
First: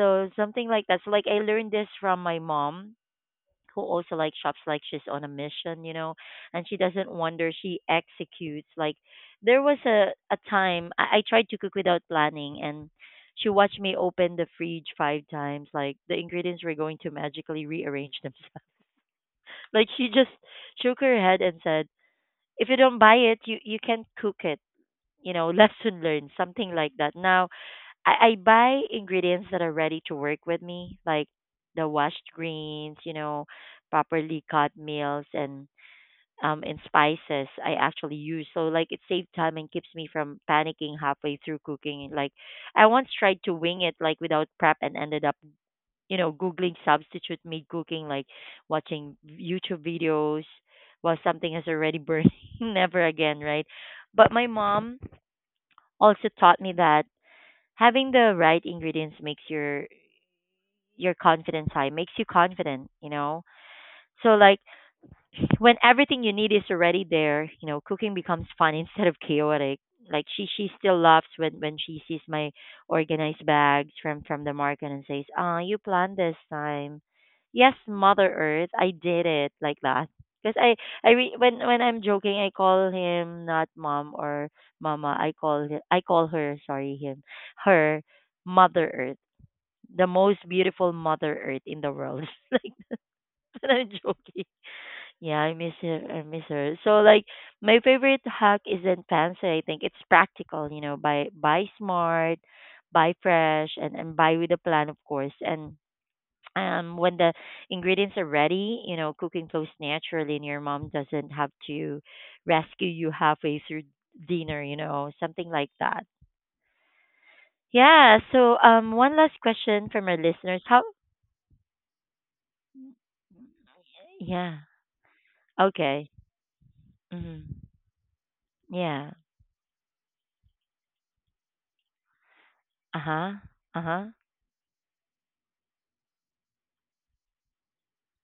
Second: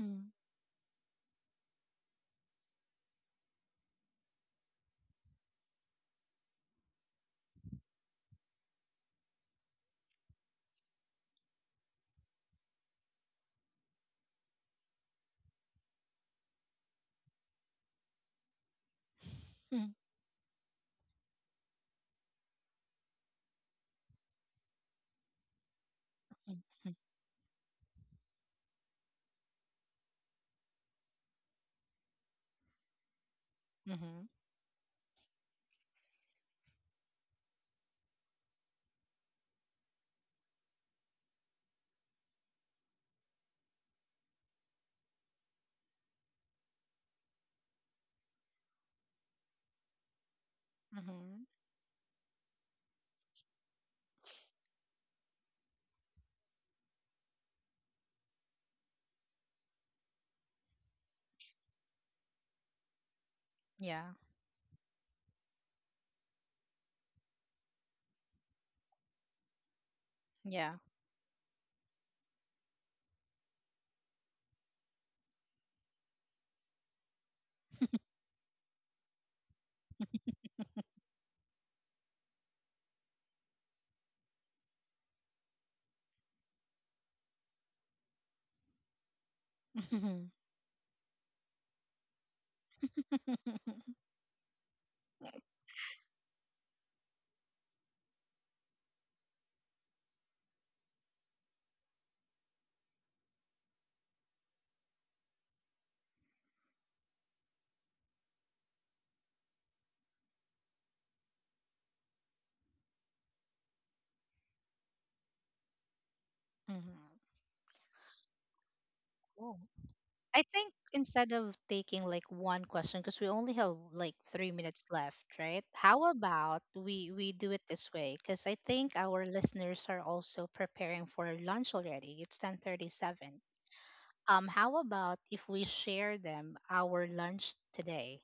Mm.
something like that. So like I learned this from my mom who also like shops like she's on a mission, you know, and she doesn't wonder, she executes. Like there was a time I tried to cook without planning and she watched me open the fridge five times, like the ingredients were going to magically rearrange themselves. <laughs> Like she
<laughs>
just shook her head and said, if you don't buy it, you can't cook it. You know, <laughs> lesson learned, something like that. Now I buy ingredients that are ready to work with me, like the washed greens, you know,
Mm-hmm.
properly cut meals and and spices I actually use. So like it saves time and keeps me from panicking halfway through cooking. Like I once tried to wing it like without prep and ended up, googling substitute mid cooking, like watching YouTube videos while
Mm-hmm.
something is already burning. <laughs> Never again, right? But my mom also taught me that having the right ingredients makes your confidence high, makes you confident, you know.
Yeah.
So like when everything you need is already there, you know, cooking becomes fun <laughs> instead of chaotic. Like she
Yeah.
still laughs when she sees my organized bags from the market and says, ah, you planned this time. Yes, mother earth, I did it like that. Because when I'm joking, I call him, not mom or mama, I call I call her, sorry, him, her, mother Earth, the
Mhm.
most beautiful Mother Earth in the world. <laughs> Like, I'm
<laughs>
joking. Yeah, I miss her. I miss her. So, like, my favorite hack isn't fancy. I think it's practical. You know, buy smart, buy fresh, and buy with a plan, of course. And when the ingredients are ready, you know, cooking flows naturally, and your mom doesn't have to rescue you halfway through dinner. You know, something like that.
Mhm.
Yeah. So, one last
Cool.
question from our
I
listeners.
think
How?
instead of taking like one question, because we only have like three
Yeah.
minutes left, right? How
Okay.
about we do it
hmm
this way? Because I think
Yeah.
our listeners are also preparing for lunch already. It's ten thirty
Uh huh.
seven.
Uh huh.
How about if we share them our lunch today?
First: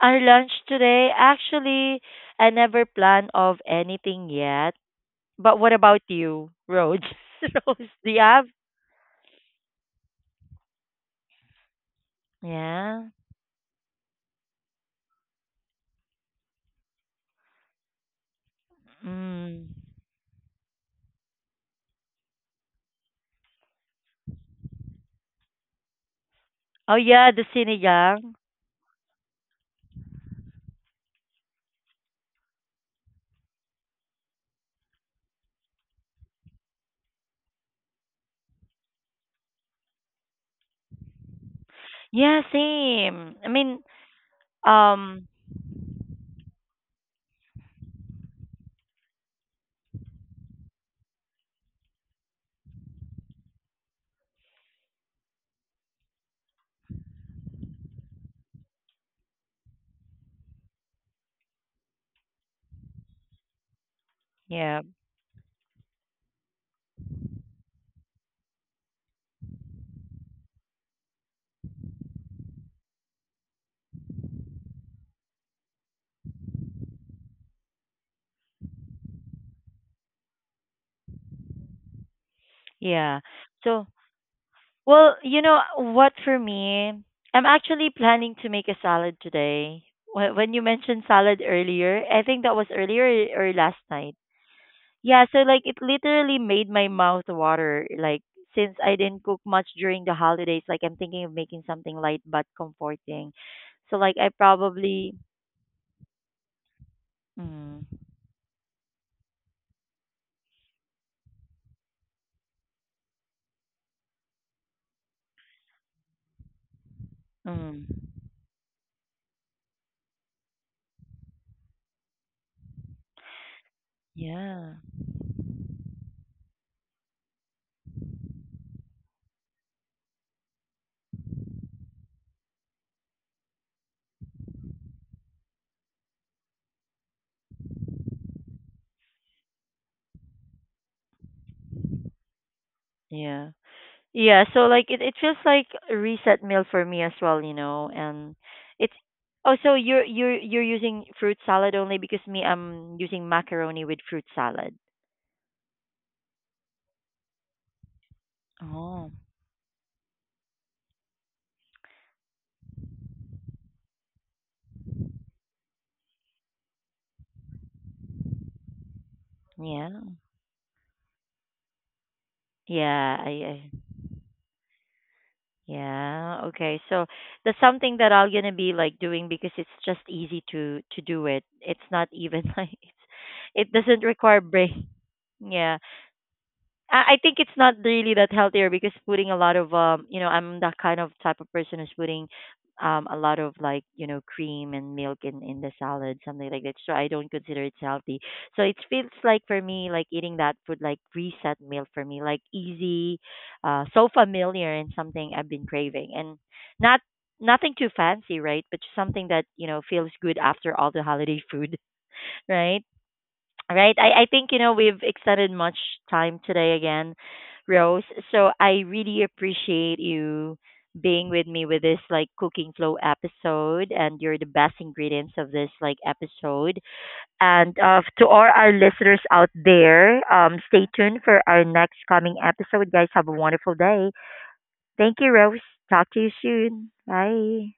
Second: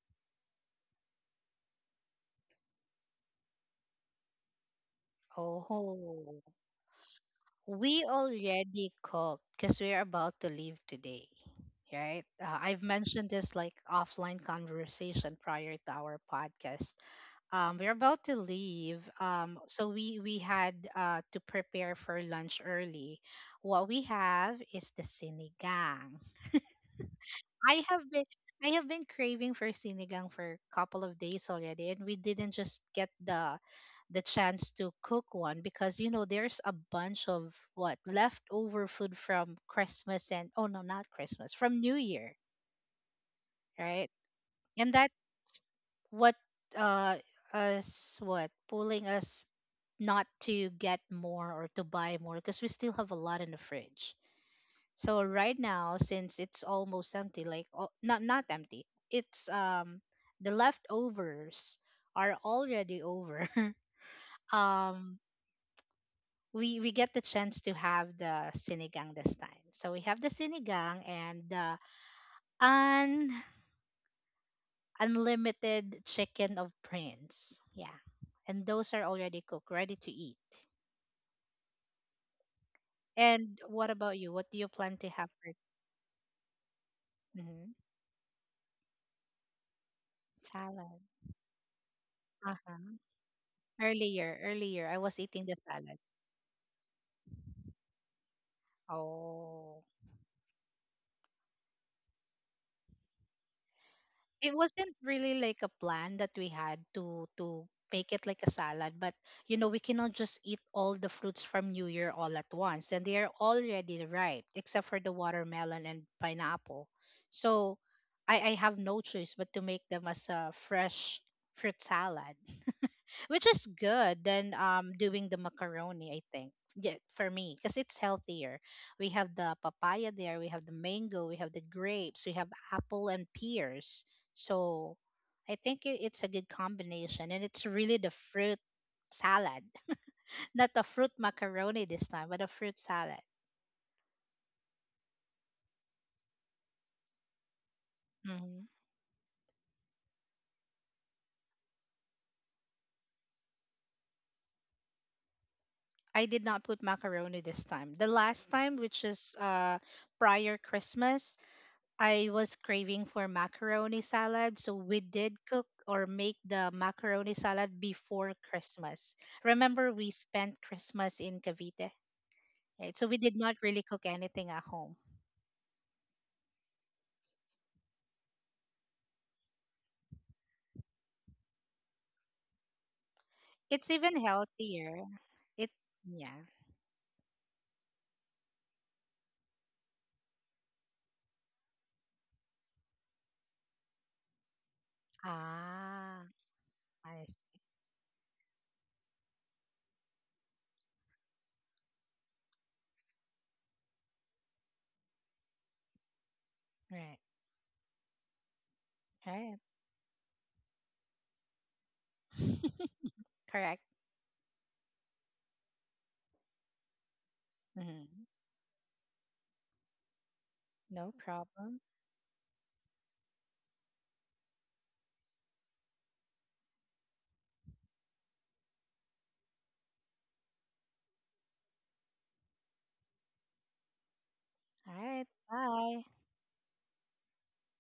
Our lunch today, actually, I never plan of anything yet. But
Oh,
what about you, Rose? <laughs> Rose,
we
do you have?
already cooked because we're about to leave today, right? I've
Yeah.
mentioned this like offline conversation prior to our podcast. We're about to leave,
Mm.
so we had to prepare for lunch early. What we have is the sinigang.
Oh yeah, the
I have been
sinigang.
I have been craving for sinigang for a couple of days already, and we didn't just get the chance to cook one because you know there's a bunch of what leftover food from Christmas and, oh no, not Christmas, from New Year,
Yeah, same. I mean,
right? And that
um,
what uh us what pulling us not to get more or to buy more because we still have a lot in the fridge. So right now, since it's almost empty, like, oh, not empty, it's the leftovers are already over. <laughs>
yeah,
um, we get the chance to have the sinigang this time. So we have the sinigang and the un unlimited chicken of prince. Yeah, and those are already cooked, ready to eat.
yeah.
And
So,
what about you? What do you plan to
well,
have
you
for.
know what? For me, I'm
Hmm.
actually planning to make a salad today. When you
Salad?
mentioned salad earlier, I think
Uh
that was
huh.
earlier or last night.
Earlier, I was
Yeah, so
eating the
like it
salad.
literally made my mouth water. Like since I didn't cook much
Oh,
during the holidays, like I'm thinking of making something light but comforting. So like I
it wasn't
probably
really like a plan that we had to
mm,
make it like a salad, but you know, we cannot just eat all the fruits from New Year all at once, and they are already ripe except for the watermelon and pineapple. So
mm,
I have no choice but to make them as a fresh fruit salad, which is good than
yeah.
doing the macaroni, I think. Yeah, for me, because it's healthier. We have the papaya there, we have the mango, we have the grapes, we have apple and pears. So I think it's a good combination, and it's really the fruit salad, <laughs> not the fruit macaroni this time, but a fruit salad.
Yeah. Yeah, so like it feels like a reset meal for me as well, you know. And
hmm
it's, oh, so you're using fruit salad only, because me, I'm using macaroni with fruit salad.
I did not put macaroni this time. The last time, which
Oh,
is prior Christmas, I was craving for macaroni salad, so we did cook or make the macaroni salad before Christmas. Remember,
yeah.
we spent Christmas in Cavite, right? So we
Yeah,
did not
I,
really cook anything at home.
yeah. Okay. So that's something that I'm gonna be like doing because it's just easy to do it. It's not even <laughs> like it
It's
doesn't
even
require brain.
healthier. It,
Yeah.
yeah.
I think it's not really that healthier because putting a lot of you know, I'm that kind of type of person who's putting a lot of, like, you know, cream and milk in the salad,
Ah,
something like that, so I
I
don't
see.
consider it healthy. So it feels like for me like eating that food, like reset meal for me, like easy, so familiar and something I've been craving and not,
Right,
nothing too fancy, right, but something that,
right.
you know, feels good after all the holiday food. <laughs> Right.
<laughs> Correct.
Right. I think, you know, we've extended much time today again, Rose.
Hmm.
So I really appreciate you
No
being with me
problem.
with this like cooking flow episode, and you're the best ingredients of this like episode. And to all our listeners out there, stay tuned for our next coming episode. Guys, have a wonderful day.
All
Thank
right.
you, Rose.
Bye.
Talk to you soon. Bye.